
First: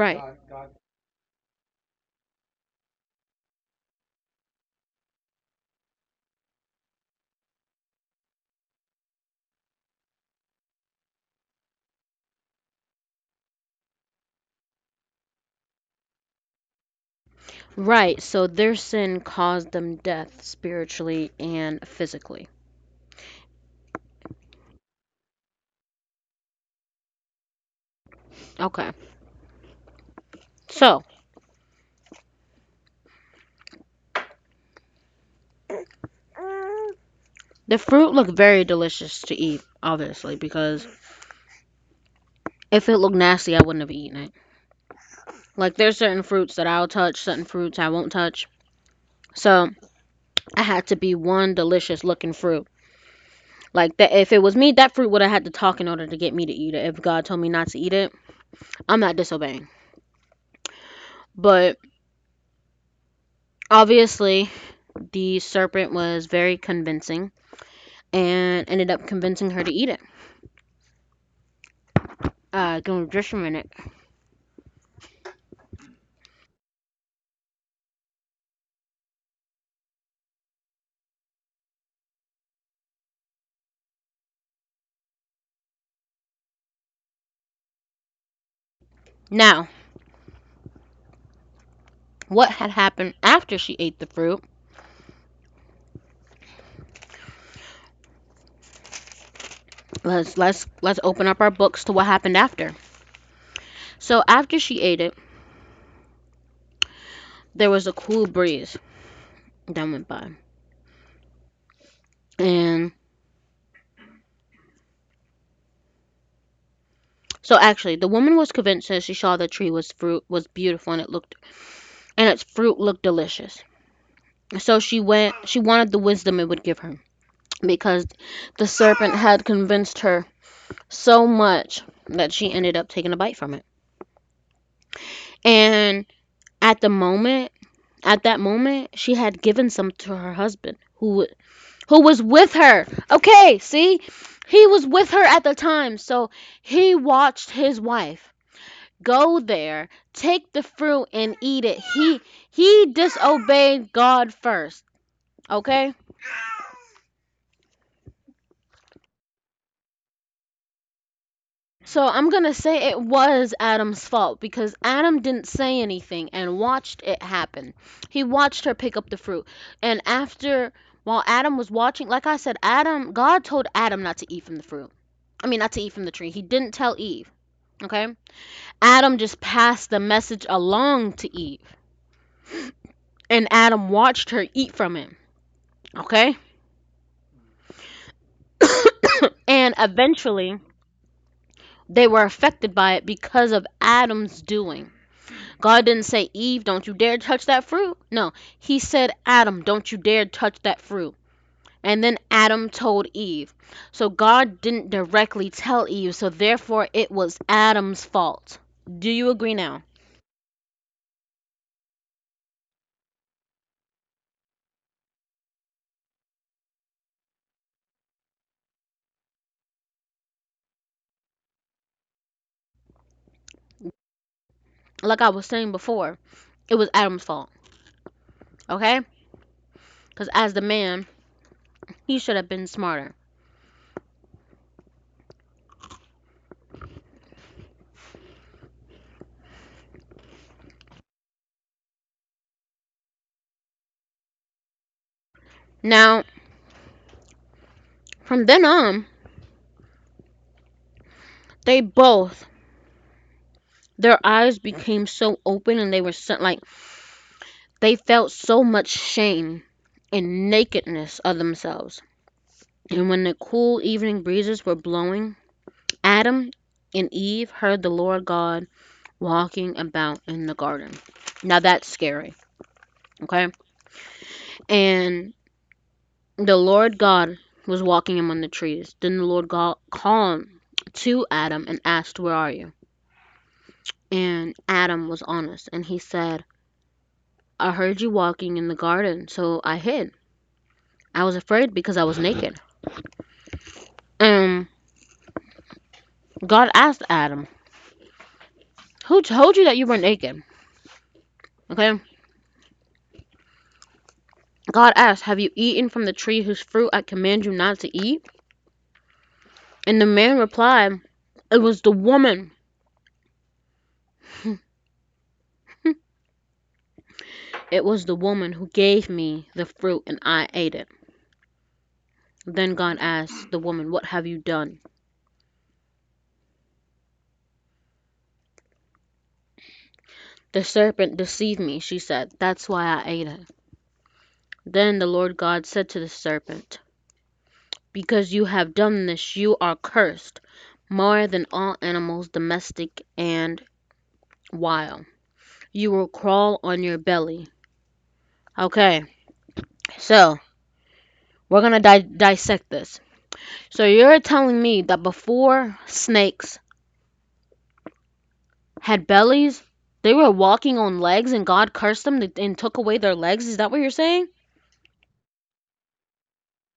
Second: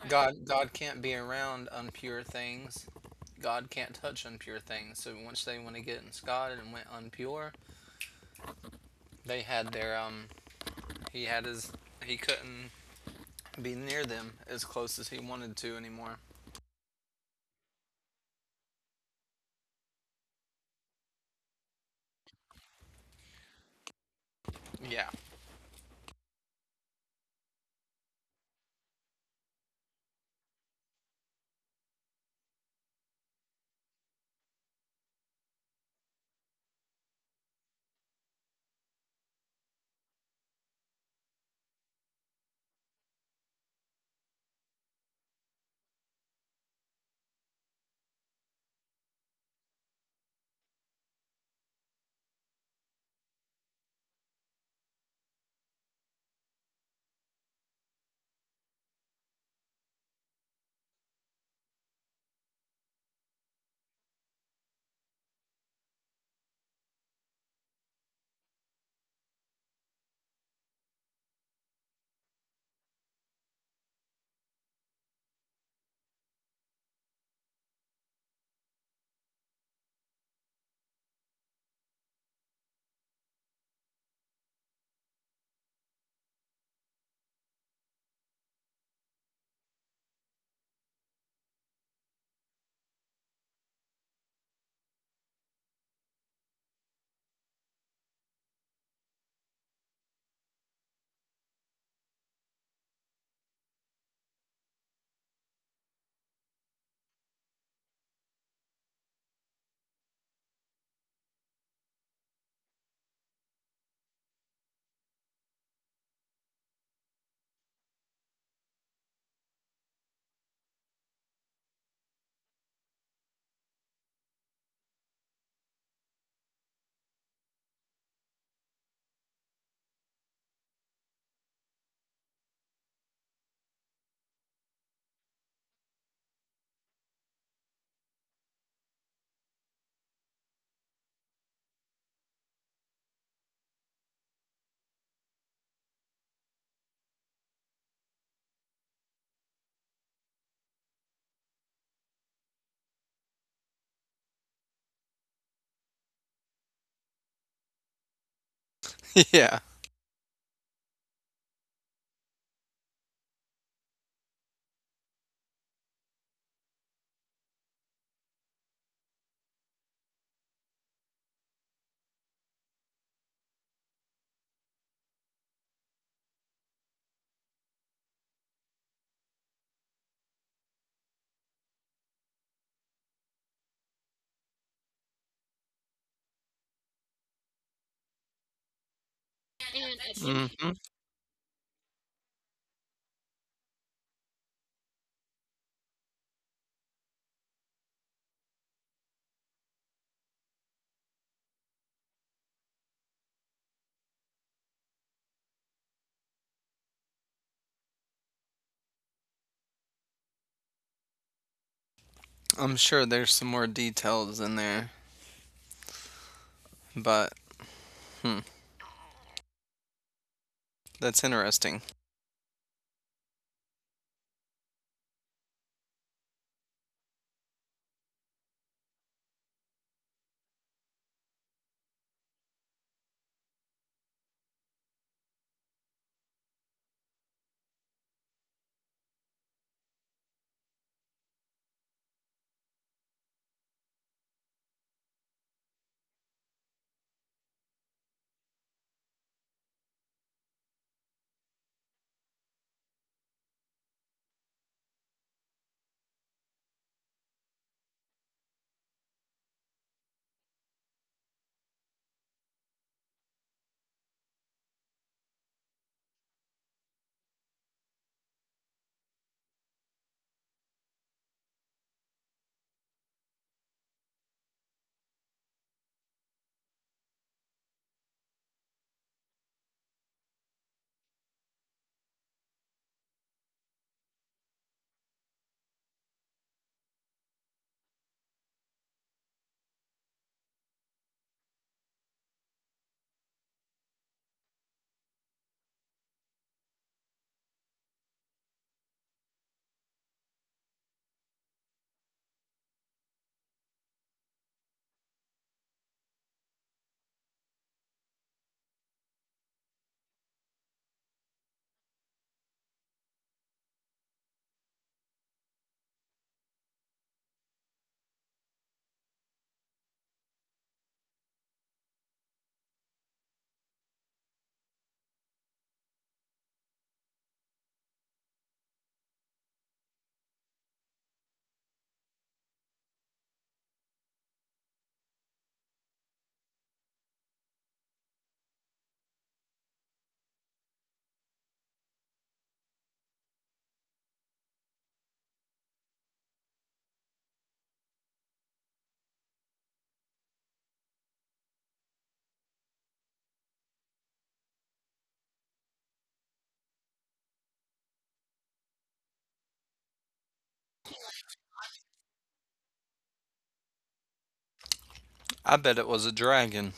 [SPEAKER 2] Right. God can't be around unpure things. God can't touch unpure things. So once they went against God and went unpure, they had their he had his he couldn't be near them as close as he wanted to anymore.
[SPEAKER 1] Right. So their sin caused them death spiritually and physically.
[SPEAKER 2] Yeah.
[SPEAKER 1] Okay. So the fruit looked very delicious to eat, obviously, because if it looked nasty, I wouldn't have eaten it. Like there's certain fruits that I'll touch, certain fruits I won't touch. So I had to be one delicious looking fruit. Like that, if it was me, that fruit would have had to talk in order to get me to eat it. If God told me not to eat it, I'm not disobeying. But obviously, the serpent was very convincing and ended up convincing her to eat it. Give me just a minute. Now, what had happened after she ate the fruit? Let's open up our books to what happened after. So after she ate it, there was a cool breeze that went by, and so actually, the woman was convinced that she saw the tree was fruit was beautiful and it looked and its fruit looked delicious. So she went, she wanted the wisdom it would give her because the serpent had convinced her so much that she ended up taking a bite from it. And at the moment, at that moment, she had given some to her husband who was with her. Okay, see? He was with her at the time. So he watched his wife go there, take the fruit and eat it. He disobeyed God first, okay?
[SPEAKER 2] *laughs* Yeah.
[SPEAKER 1] So I'm gonna say it was Adam's fault because Adam didn't say anything and watched it happen. He watched her pick up the fruit. And after, while Adam was watching, like I said, Adam, God told Adam not to eat from the fruit. I mean, not to eat from the tree. He didn't tell Eve, okay? Adam just passed the message along to Eve. And Adam watched her eat from it, okay? *coughs* And eventually,
[SPEAKER 2] Hmm.
[SPEAKER 1] they were affected by it because of Adam's doing. God didn't say, Eve, don't you dare touch that fruit. No, he said, Adam, don't you dare touch that fruit. And then Adam told Eve. So God didn't directly tell Eve, so therefore it was Adam's fault. Do you agree now?
[SPEAKER 2] I'm sure there's some more details in there, but, hmm, that's interesting.
[SPEAKER 1] Like I was saying before, it was Adam's fault, okay? Because as the man, he should have been smarter. Now, from then on, they both, their eyes became so open and they were so, like, they felt so much shame and nakedness of themselves. And when the cool evening breezes were blowing, Adam and Eve heard the Lord God walking about in the garden. Now that's scary, okay? And the Lord God was walking among the trees. Then the Lord God called to Adam and asked, Where are you? And Adam was honest and he said, I heard you walking in the garden, so I hid. I was afraid because I was naked. And God asked Adam, Who told you that you were naked? Okay? God asked, Have you eaten from the tree whose fruit I command you not to eat? And the man replied, It was the woman. *laughs* It was the woman who gave me the fruit, and I ate it. Then God asked the woman, What have you done? The serpent deceived me, she said. That's why I ate it. Then the Lord God said to the serpent, Because you have done this, you are cursed more than all animals, domestic and wild. You will crawl on your belly. Okay, so we're gonna dissect this. So you're telling me that before snakes had bellies, they were walking on legs, and God cursed them and took away their legs? Is that what you're saying?
[SPEAKER 2] I bet it was a dragon,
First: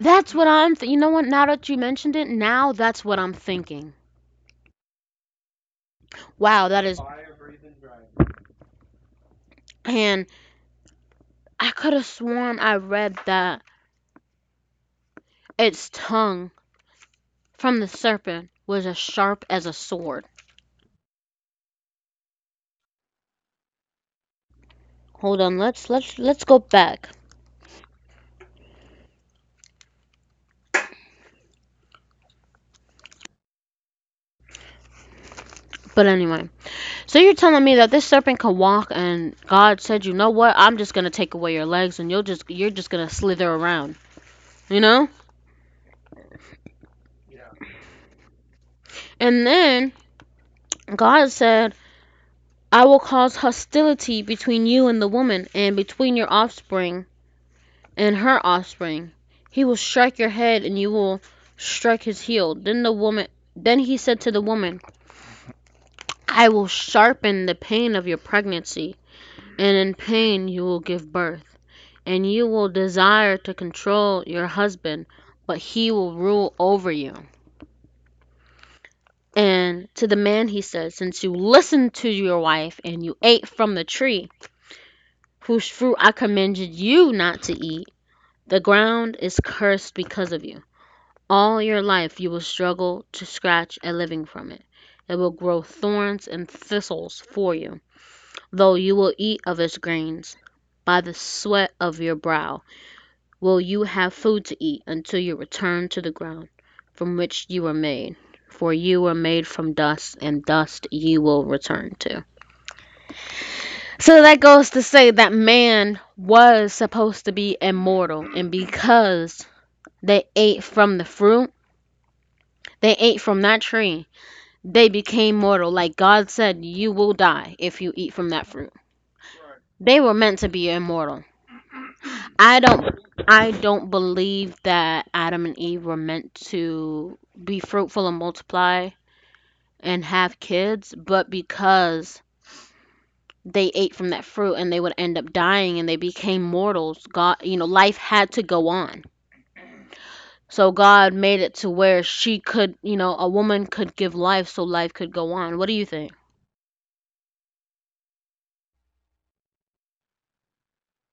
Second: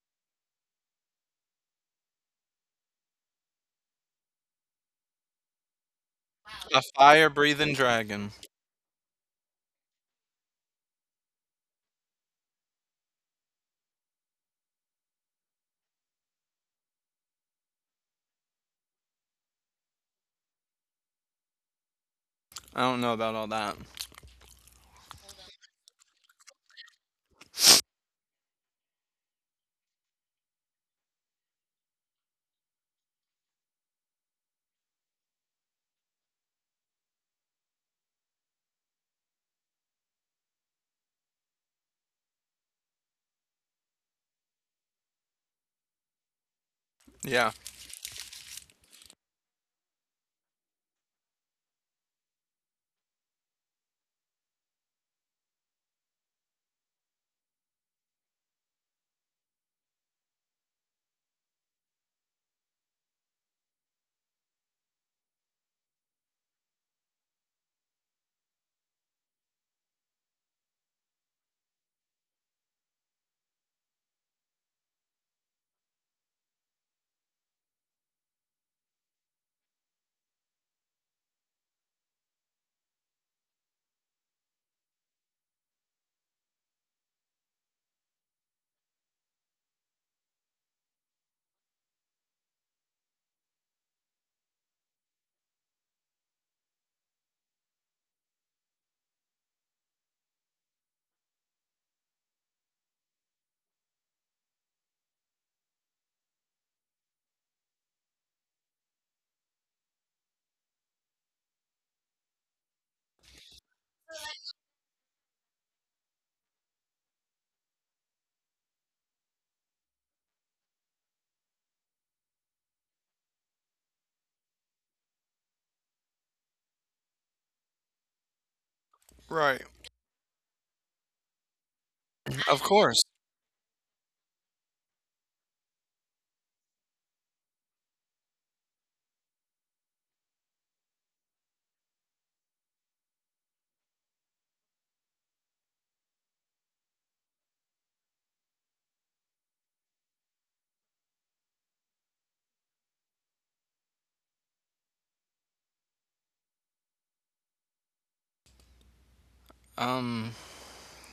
[SPEAKER 1] That's what I'm. You know what? Now that you mentioned it, now that's what I'm thinking. Wow,
[SPEAKER 2] a
[SPEAKER 1] that is.
[SPEAKER 2] fire breathing dragon.
[SPEAKER 1] And I could have sworn I read that its tongue from the serpent was as sharp as a sword.
[SPEAKER 2] I don't know about all that.
[SPEAKER 1] Hold on, let's go back. But anyway, so you're telling me that this serpent can walk and God said, "You know what? I'm just going to take away your legs and you're just going to slither around." You know?
[SPEAKER 2] Yeah.
[SPEAKER 1] And then God said, "I will cause hostility between you and the woman and between your offspring and her offspring. He will strike your head and you will strike his heel." Then the woman then he said to the woman, "I will sharpen the pain of your pregnancy, and in pain you will give birth, and you will desire to control your husband, but he will rule over you." And to the man he said, Since you listened to your wife and you ate from the tree whose fruit I commanded you not to eat, the ground is cursed because of you. All your life you will struggle to scratch a living from it. It will grow thorns and thistles for you, though you will eat of its grains. By the sweat of your brow will you have food to eat until you return to the ground from which you were made. For you were made from dust, and dust you will return to. So that goes to say that man was supposed to be immortal, and because they ate from the fruit, they ate from that tree, they became mortal. Like God said, you will die if you eat from that fruit.
[SPEAKER 2] Right.
[SPEAKER 1] They were meant to be immortal. I
[SPEAKER 2] Of
[SPEAKER 1] don't
[SPEAKER 2] course.
[SPEAKER 1] I don't believe that Adam and Eve were meant to be fruitful and multiply and have kids, but because they ate from that fruit and they would end up dying and they became mortals, God, you know, life had to go on. So God made it to where she could, you know, a woman could give life so life could go on. What do you think?
[SPEAKER 2] Um,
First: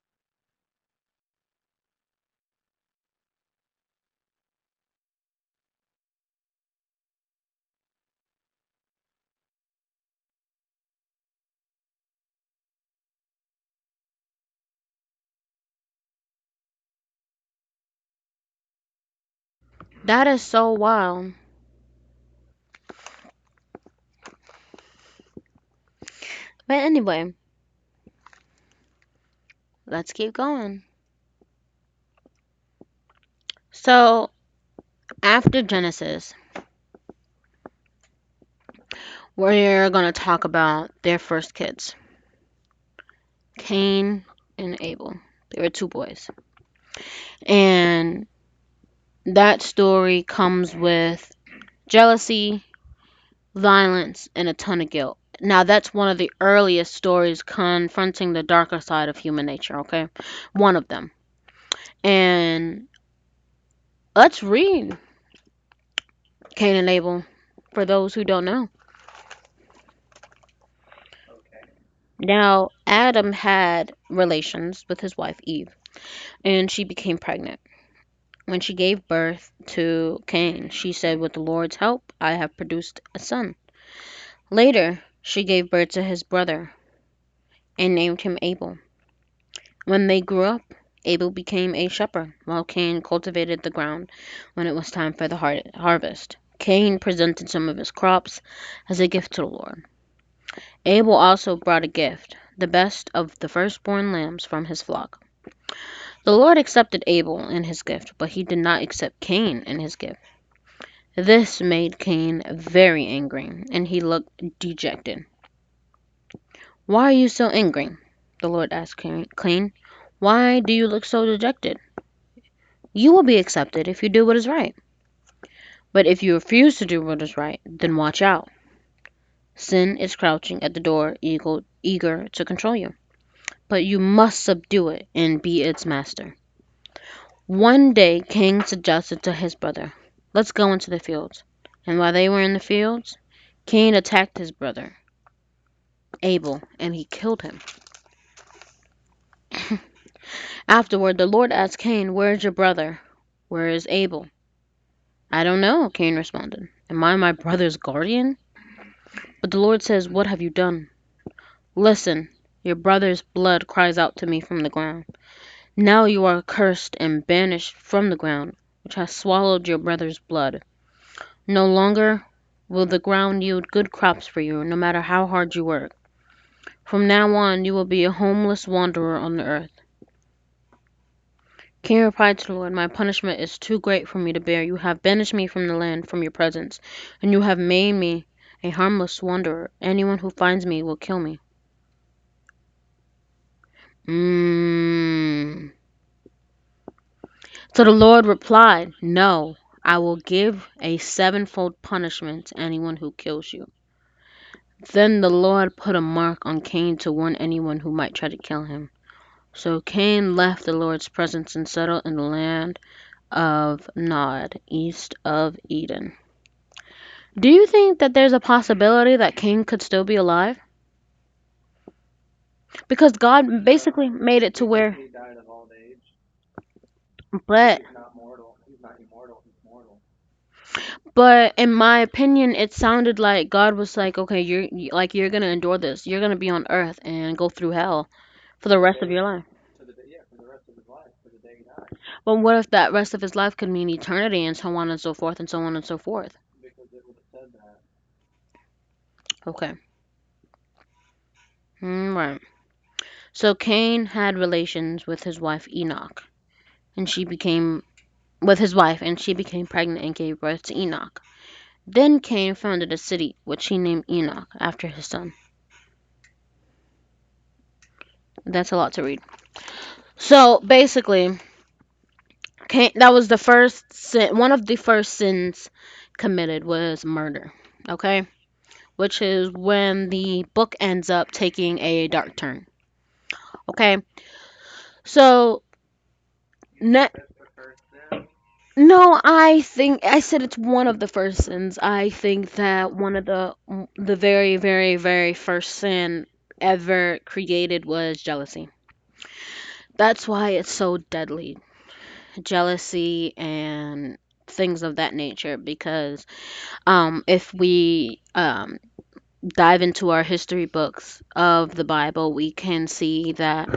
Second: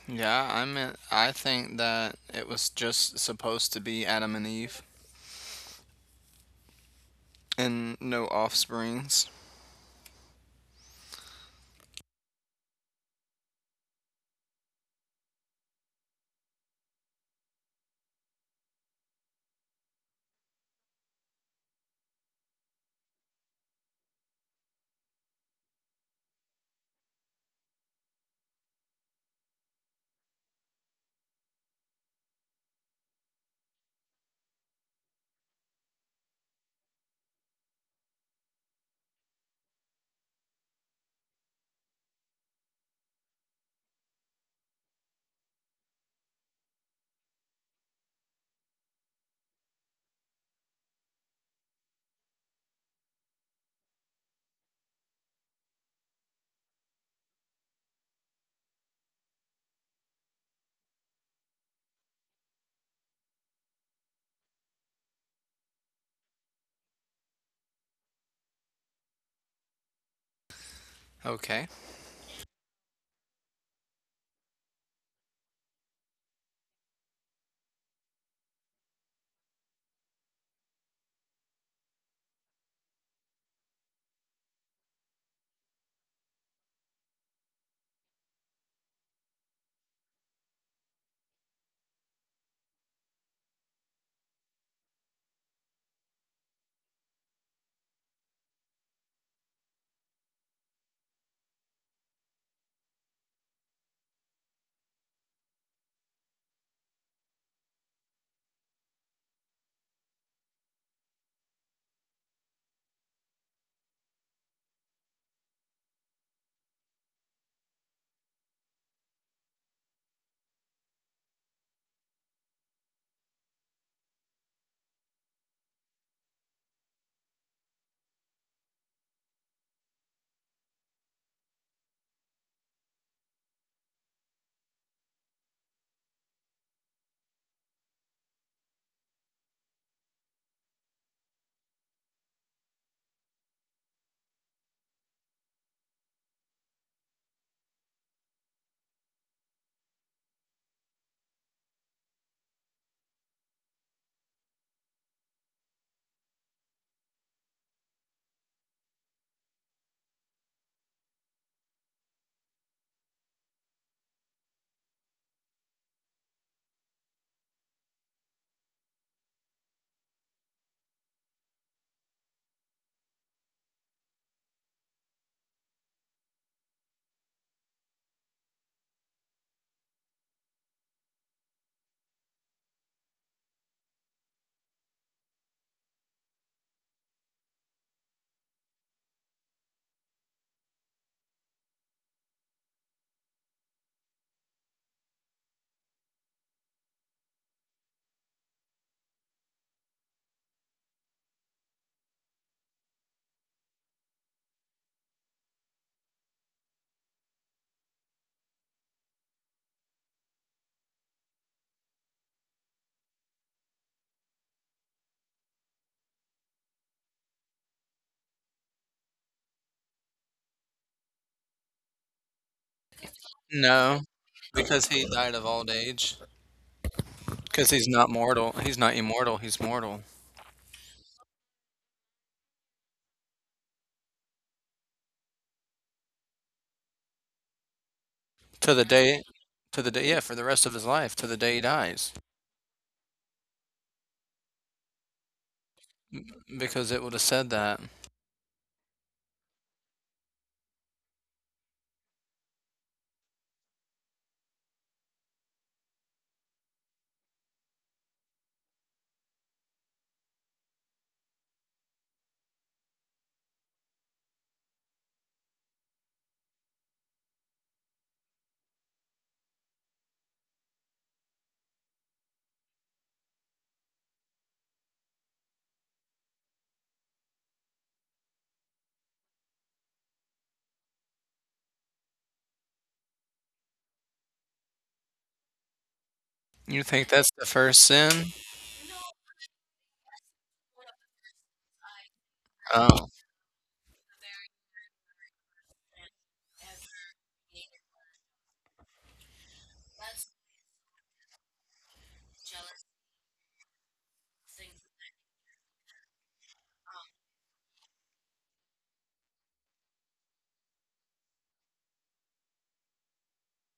[SPEAKER 2] yeah, I meant I think that it was just supposed to be Adam and Eve and no offsprings.
[SPEAKER 1] That is so wild. But anyway, let's keep going. So, after Genesis, we're going to talk about their first kids. Cain and Abel. They were two boys. And that story comes with jealousy, violence, and a ton of guilt. Now, that's one of the earliest stories confronting the darker side of human nature, okay? One of them. And let's read Cain and Abel for those who don't know.
[SPEAKER 2] Okay.
[SPEAKER 1] Now, Adam had relations with his wife Eve, and she became pregnant. When she gave birth to Cain, she said, With the Lord's help, I have produced a son. Later, she gave birth to his brother and named him Abel. When they grew up, Abel became a shepherd, while Cain cultivated the ground when it was time for the harvest. Cain presented some of his crops as a gift to the Lord. Abel also brought a gift, the best of the firstborn lambs from his flock. The Lord accepted Abel and his gift, but he did not accept Cain and his gift. This made Cain very angry, and he looked dejected. Why are you so angry? The Lord asked Cain. Why do you look so dejected? You will be accepted if you do what is right. But if you refuse to do what is right, then watch out. Sin is crouching at the door, eager to control you. But you must subdue it and be its master. One day, Cain suggested to his brother, Let's go into the fields. And while they were in the fields, Cain attacked his brother, Abel, and he killed him. *laughs* Afterward, the Lord asked Cain, Where is your brother? Where is Abel? I don't know, Cain responded. Am I my brother's guardian? But the Lord says, What have you done? Listen! Your brother's blood cries out to me from the ground. Now you are cursed and banished from the ground, which has swallowed your brother's blood. No longer will the ground yield good crops for you, no matter how hard you work. From now on you will be a homeless wanderer on the earth." King replied to the Lord, "My punishment is too great for me to bear. You have banished me from the land, from your presence, and you have made me a harmless wanderer. Anyone who finds me will kill me." Mmm. So the Lord replied, No, I will give a sevenfold punishment to anyone who kills you. Then the Lord put a mark on Cain to warn anyone who might try to kill him. So Cain left the Lord's presence and settled in the land of Nod, east of Eden. Do you think that there's a possibility that Cain could still be alive? Because God
[SPEAKER 2] No,
[SPEAKER 1] basically made it to
[SPEAKER 2] because
[SPEAKER 1] where.
[SPEAKER 2] he
[SPEAKER 1] He
[SPEAKER 2] died
[SPEAKER 1] died
[SPEAKER 2] of
[SPEAKER 1] of
[SPEAKER 2] old
[SPEAKER 1] old age.
[SPEAKER 2] age. Because
[SPEAKER 1] But
[SPEAKER 2] he's
[SPEAKER 1] He's
[SPEAKER 2] not
[SPEAKER 1] not
[SPEAKER 2] mortal.
[SPEAKER 1] mortal.
[SPEAKER 2] He's
[SPEAKER 1] He's
[SPEAKER 2] not
[SPEAKER 1] not
[SPEAKER 2] immortal.
[SPEAKER 1] immortal. He's
[SPEAKER 2] He's
[SPEAKER 1] mortal.
[SPEAKER 2] mortal
[SPEAKER 1] But in my opinion, it sounded like God was like, "Okay, like you're gonna endure this. You're gonna be on earth and go through hell for
[SPEAKER 2] to
[SPEAKER 1] the
[SPEAKER 2] the
[SPEAKER 1] rest of
[SPEAKER 2] day,
[SPEAKER 1] your life."
[SPEAKER 2] to the day. Yeah, for the rest of his life, to the day he dies.
[SPEAKER 1] But what if that rest of his life could mean eternity and so on and so forth and so on and so
[SPEAKER 2] M-.
[SPEAKER 1] forth?
[SPEAKER 2] Because it would have said that.
[SPEAKER 1] Okay, mm, right. So Cain had relations with his wife Enoch, and she became with his wife, and she became pregnant and gave birth to Enoch. Then Cain founded a city, which he named Enoch after his son. That's a lot to read. So basically, okay, that was the first sin. One of the first sins committed was murder. Okay, which is when the book ends up taking a dark turn. Okay, so
[SPEAKER 2] You think
[SPEAKER 1] ne-
[SPEAKER 2] that's the first sin?
[SPEAKER 1] no, I think I said it's one of the first sins. I think that
[SPEAKER 2] Oh,
[SPEAKER 1] one of the very very very first sin ever created was jealousy. That's why it's so deadly. Jealousy and things of that nature because if we dive into our history books of the Bible, we can see that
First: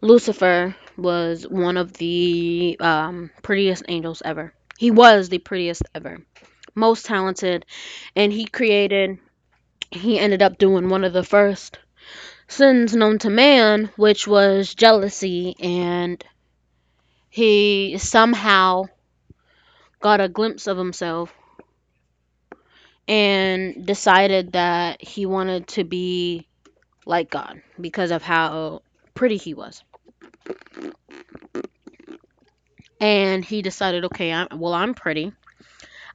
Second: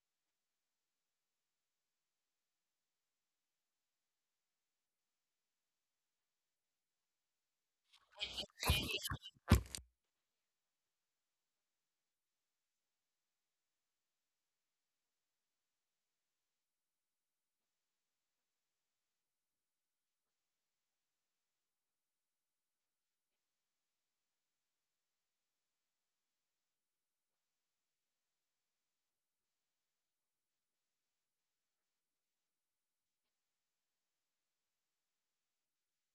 [SPEAKER 1] Lucifer was one of the prettiest angels ever. He was the prettiest ever, most talented, and he ended up doing one of the first sins known to man, which was jealousy, and he somehow got a glimpse of himself and decided that he wanted to be like God because of how pretty he was. And he decided, okay, well, I'm pretty.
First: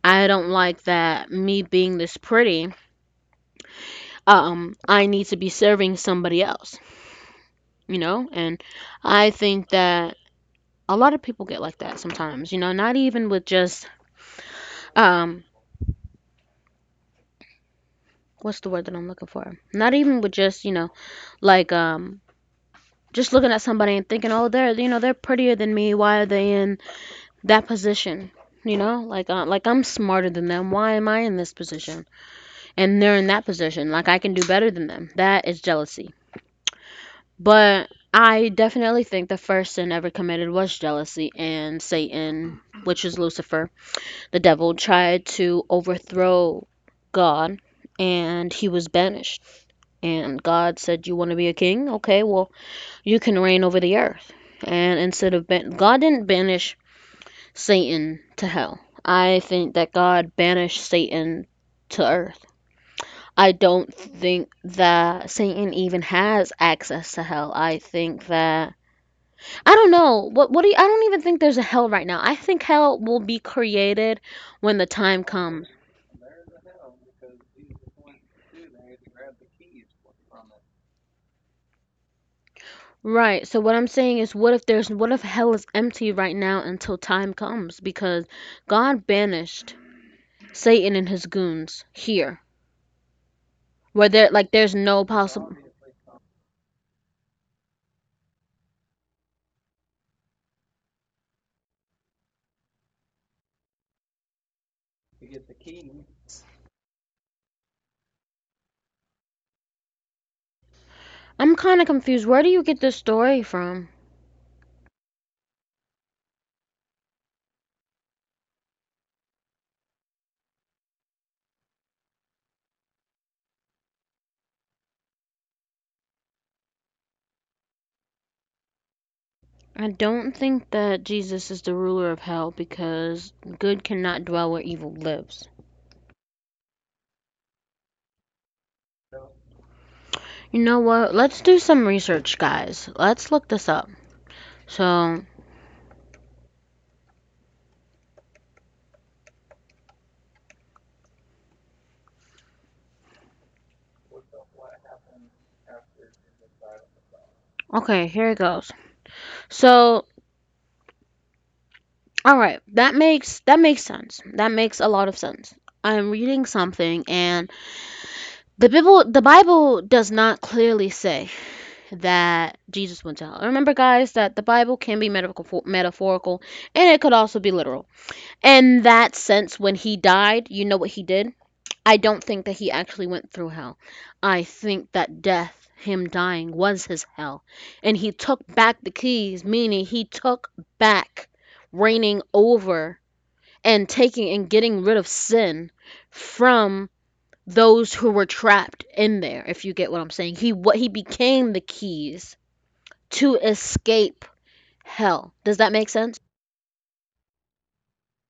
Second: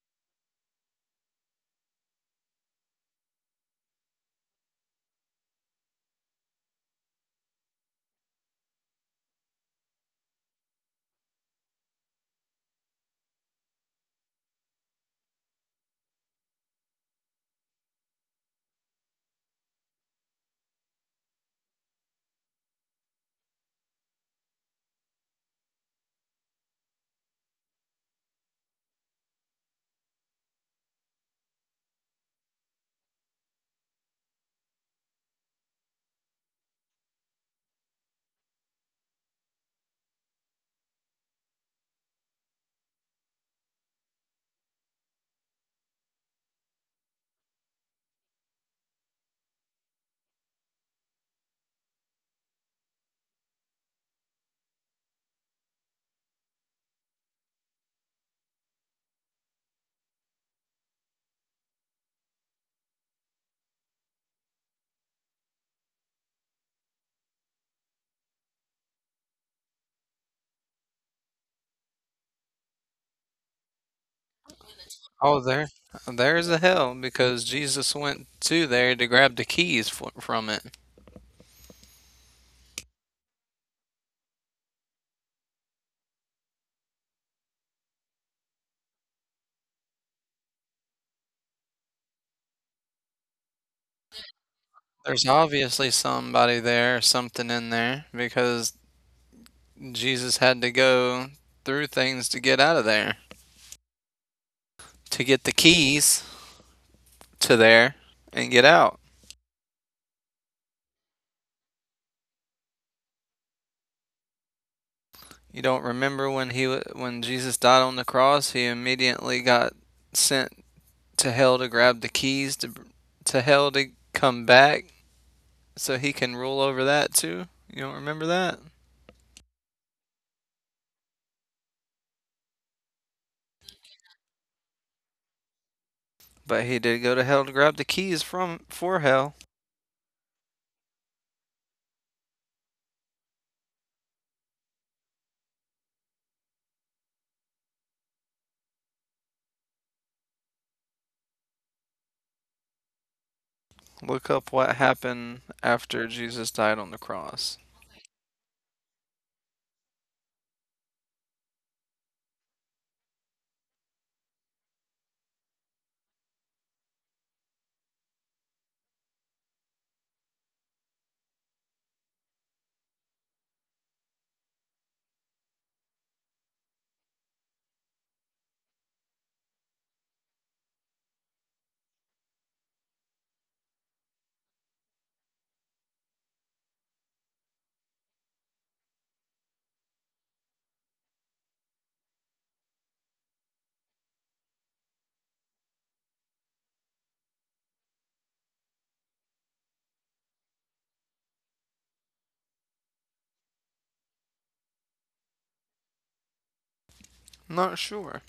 [SPEAKER 1] I don't like that me being this pretty. I need to be serving somebody else, you know? And I think that a lot of people get like that sometimes, you know, not even with just, um, what's the word that I'm looking for? Not even with just, you know, like, just looking at somebody and thinking, oh, they're, you know, they're prettier than me. Why are they in that position? You know, like I'm smarter than them. Why am I in this position? And they're in that position. Like I can do better than them. That is jealousy. But I definitely think the first sin ever committed was jealousy, and Satan, which is Lucifer, the devil, tried to overthrow God, and he was banished. And God said, "You want to be a king? Okay, well, you can reign over the earth." And instead of God didn't banish Satan to hell. I think that God banished Satan to earth. I don't think that Satan even has access to hell. I think that I don't know. I don't even think there's a hell right now. I think hell will be created when the time
[SPEAKER 2] oh,
[SPEAKER 1] comes.
[SPEAKER 2] there's the hell. Because Jesus went to there to grab the keys from it.
[SPEAKER 1] Right. So what I'm saying is what if hell is empty right now until time comes because God banished Satan and his goons here where there like there's no
[SPEAKER 2] There's
[SPEAKER 1] possible.
[SPEAKER 2] obviously somebody there, something in there, because Jesus had to go through things to get out of there, to get the keys to there and get out.
[SPEAKER 1] I'm kind of confused. Where do you get this story from?
[SPEAKER 2] You don't remember when Jesus died on the cross, he immediately got sent to hell to grab the keys to hell to come back so he can rule over that too. You don't remember that?
[SPEAKER 1] I don't think that Jesus is the ruler of hell because good cannot dwell where evil lives.
[SPEAKER 2] But he did go to hell to grab the keys from for hell.
[SPEAKER 1] You know what? Let's do some research, guys. Let's look this up. So,
[SPEAKER 2] Look up what happened after Jesus died on the cross.
[SPEAKER 1] okay, here it goes. So, all right, that makes sense. That makes a lot of sense. I'm reading something and the Bible does not clearly say that Jesus went to hell. Remember, guys, that the Bible can be metaphorical and it could also be literal. In that sense, when he died, you know what he did? I don't think that he actually went through hell. I think that death, him dying, was his hell. And he took back the keys, meaning he took back reigning over and taking and getting rid of sin from those who were trapped in there, if you get what I'm saying. He became the keys to escape hell. Does that make sense?
[SPEAKER 2] Not sure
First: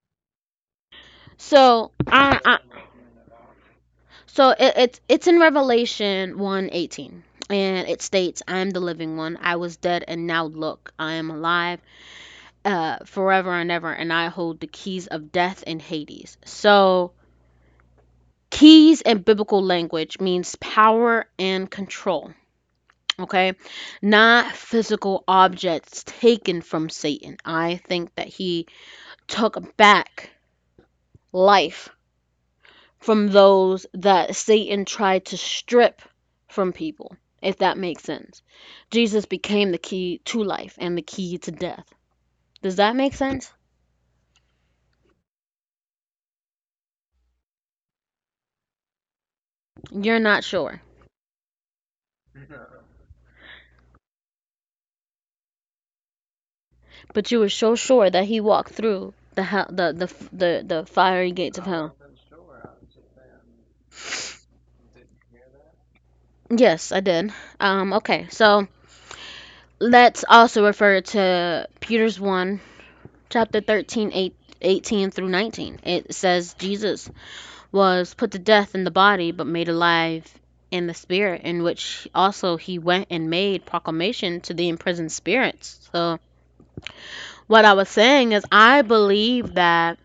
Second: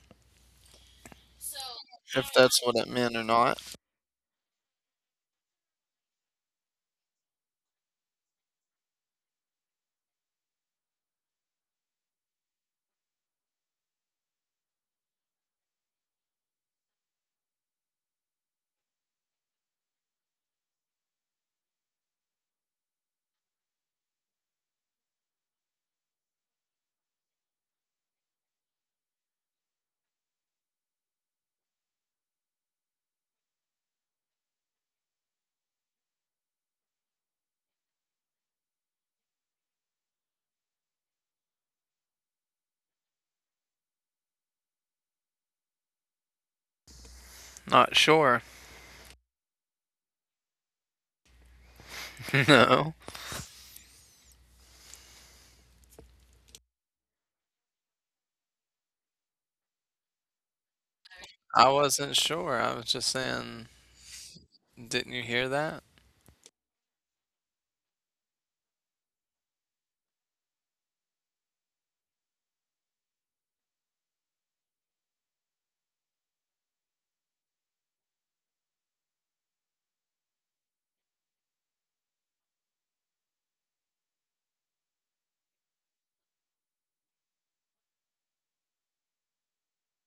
[SPEAKER 1] So,
[SPEAKER 2] if
[SPEAKER 1] I
[SPEAKER 2] that's what it meant or not.
[SPEAKER 1] So it, it's in Revelation 1:18, and it states, "I am the living one. I was dead, and now look, I am alive, forever and ever, and I hold the keys of death and Hades." So keys in biblical language means power and control. Okay, not physical objects taken from Satan. I think that he took back life from those that Satan tried to strip from people, if that makes sense. Jesus became the key to life and the key to death. Does that make sense?
[SPEAKER 2] Not sure.
[SPEAKER 1] You're not sure,
[SPEAKER 2] *laughs* No.
[SPEAKER 1] but you were so sure that he walked through the hell, the fiery gates of
[SPEAKER 2] I
[SPEAKER 1] hell.
[SPEAKER 2] wasn't sure. I was just saying, didn't you hear that?
[SPEAKER 1] Yes, I did. Okay, so let's also refer to Peter's 1, chapter 13 8 18 through 19. It says, Jesus was put to death in the body, but made alive in the spirit, in which also he went and made proclamation to the imprisoned spirits. So, what I was saying is, I believe that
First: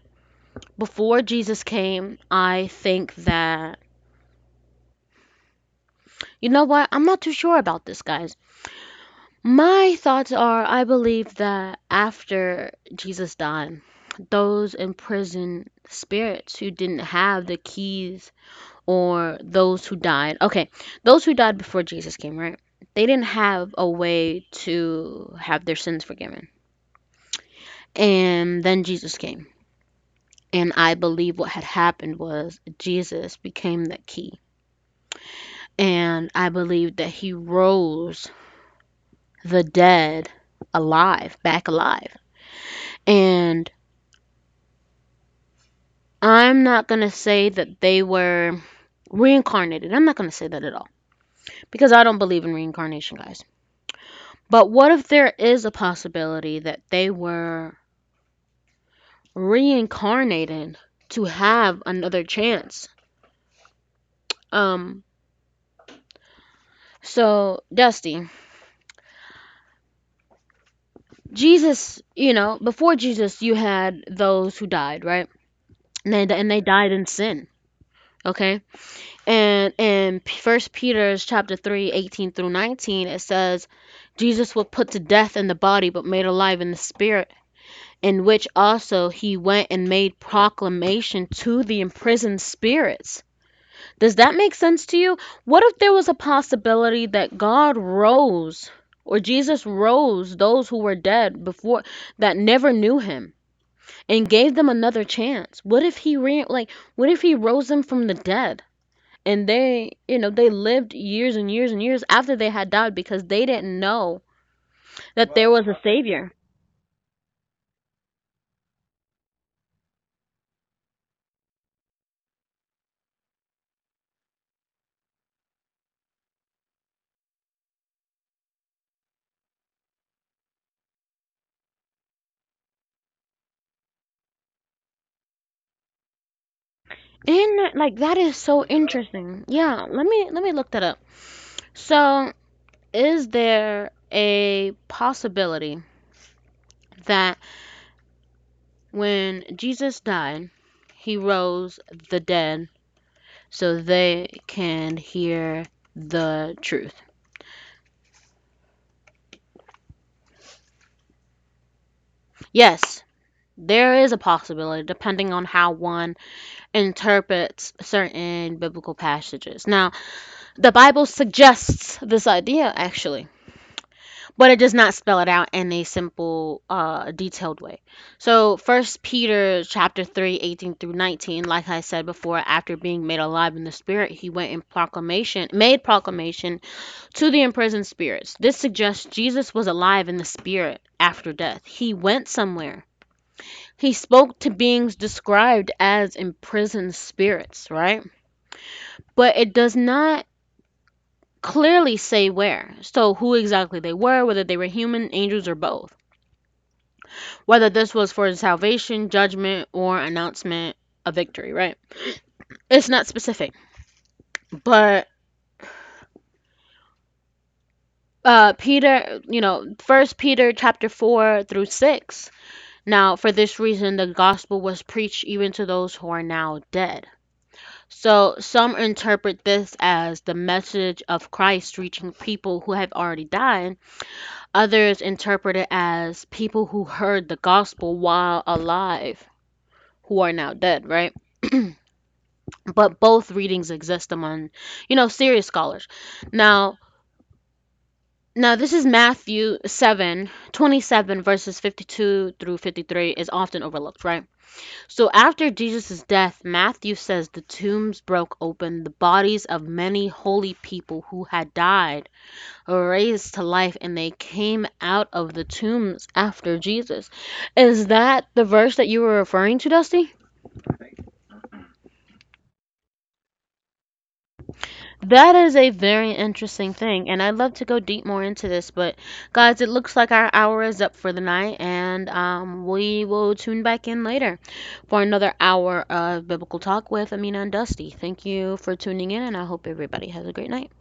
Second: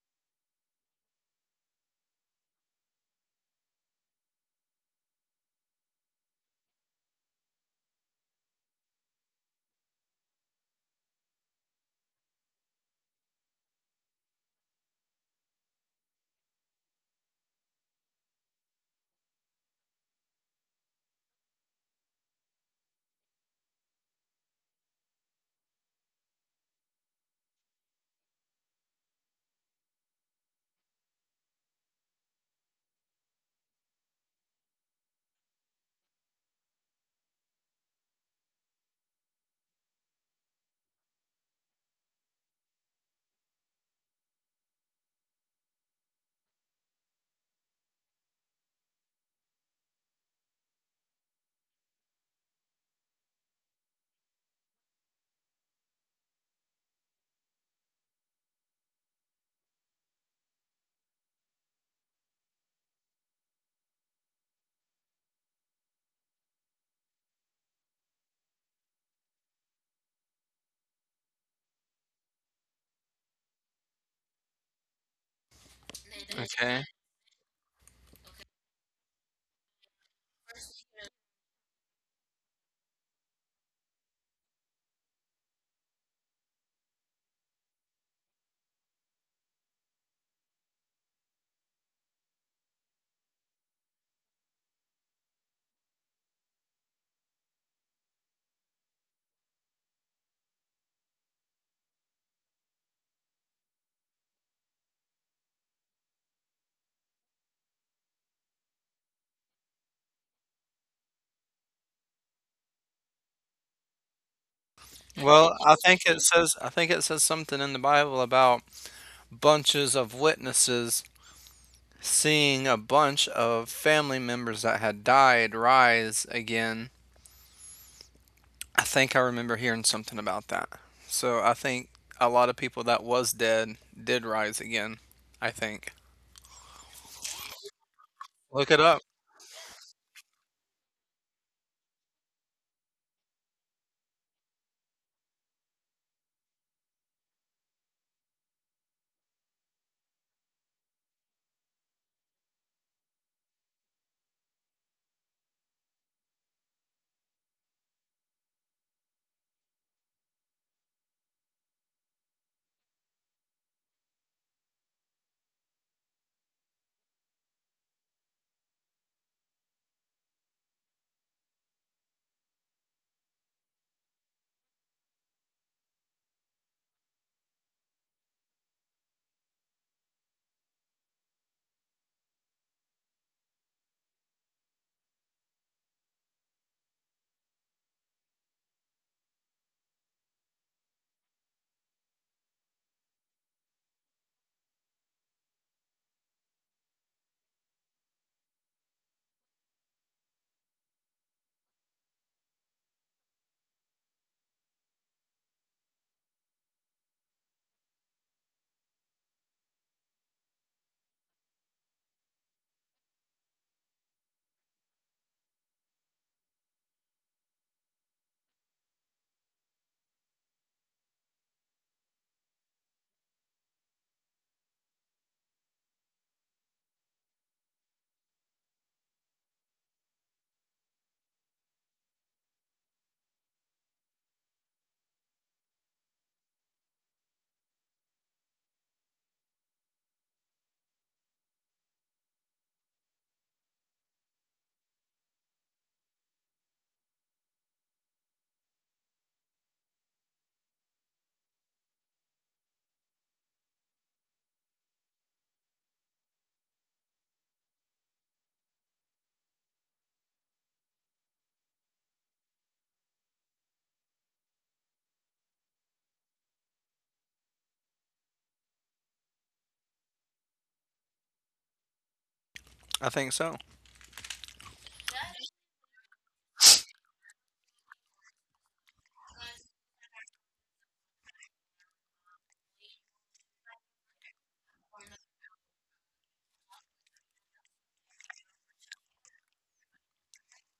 [SPEAKER 1] before Jesus came, I think that, you know what, I'm not too sure about this, guys. My thoughts are, I believe that after Jesus died, those imprisoned spirits who didn't have the keys or those who died. Okay, those who died before Jesus came, right? They didn't have a way to have their sins forgiven. And then Jesus came. And I believe what had happened was Jesus became the key. And I believe that he rose the dead alive, back alive. And I'm not going to say that they were reincarnated. I'm not going to say that at all because I don't believe in reincarnation, guys. But what if there is a possibility that they were reincarnated to have another chance? Um, so Dusty, before Jesus, you had those who died, right? And they
[SPEAKER 2] Okay.
[SPEAKER 1] died in sin. Okay, and in First Peter's chapter 3, 18 through 19, it says, Jesus was put to death in the body, but made alive in the spirit, in which also he went and made proclamation to the imprisoned spirits. Does that make sense to you? What if there was a possibility that God rose or Jesus rose those who were dead before that never knew him and gave them another chance? What if like what if he rose them from the dead and they, you know, they lived years and years and years after they had died because they didn't know that there
[SPEAKER 2] Well,
[SPEAKER 1] was a savior?
[SPEAKER 2] I think it says something in the Bible about bunches of witnesses seeing a bunch of family members that had died rise again. I think I remember hearing something about that. So I think a lot of people that was dead did rise again. I think.
[SPEAKER 1] And like that is so
[SPEAKER 2] Look it up.
[SPEAKER 1] interesting. Yeah, let me look that up. So, is there a possibility that when Jesus died, he rose the dead so they can hear the truth? Yes, there is a possibility depending on how one interprets certain biblical passages. Now, the Bible suggests this idea actually. But it does not spell it out in a simple detailed way. So First Peter chapter 3, 18 through 19, like I said before, after being made alive in the spirit, he went in proclamation to the imprisoned spirits. This suggests Jesus was alive in the spirit after death. He went somewhere. He spoke to beings described as imprisoned spirits, right? But it does not clearly say where. So who exactly they were, whether they were human, angels, or both, whether this was for salvation, judgment, or announcement of victory, right? It's not specific. But Peter, you know, First Peter chapter 4 through 6. Now, for this reason the gospel was preached even to those who are now dead. So, some interpret this as the message of Christ reaching people who have already died. Others interpret it as people who heard the gospel while alive who are now dead, right? But both readings exist among, you know, serious scholars now. This is Matthew 7:27, verses 52 through 53, is often overlooked, right? So after Jesus' death, Matthew says the tombs broke open, the bodies of many holy people who had died were raised to life, and they came out of the tombs after Jesus. Is that the verse that you were referring to, Dusty?
[SPEAKER 2] I think so.
[SPEAKER 1] That is a very interesting thing, and I'd love to go deep more into this, but guys, it looks like our hour is up for the night, and we will tune back in later for another hour of biblical talk with Amina and Dusty. Thank you for tuning in, and I hope everybody has a great night.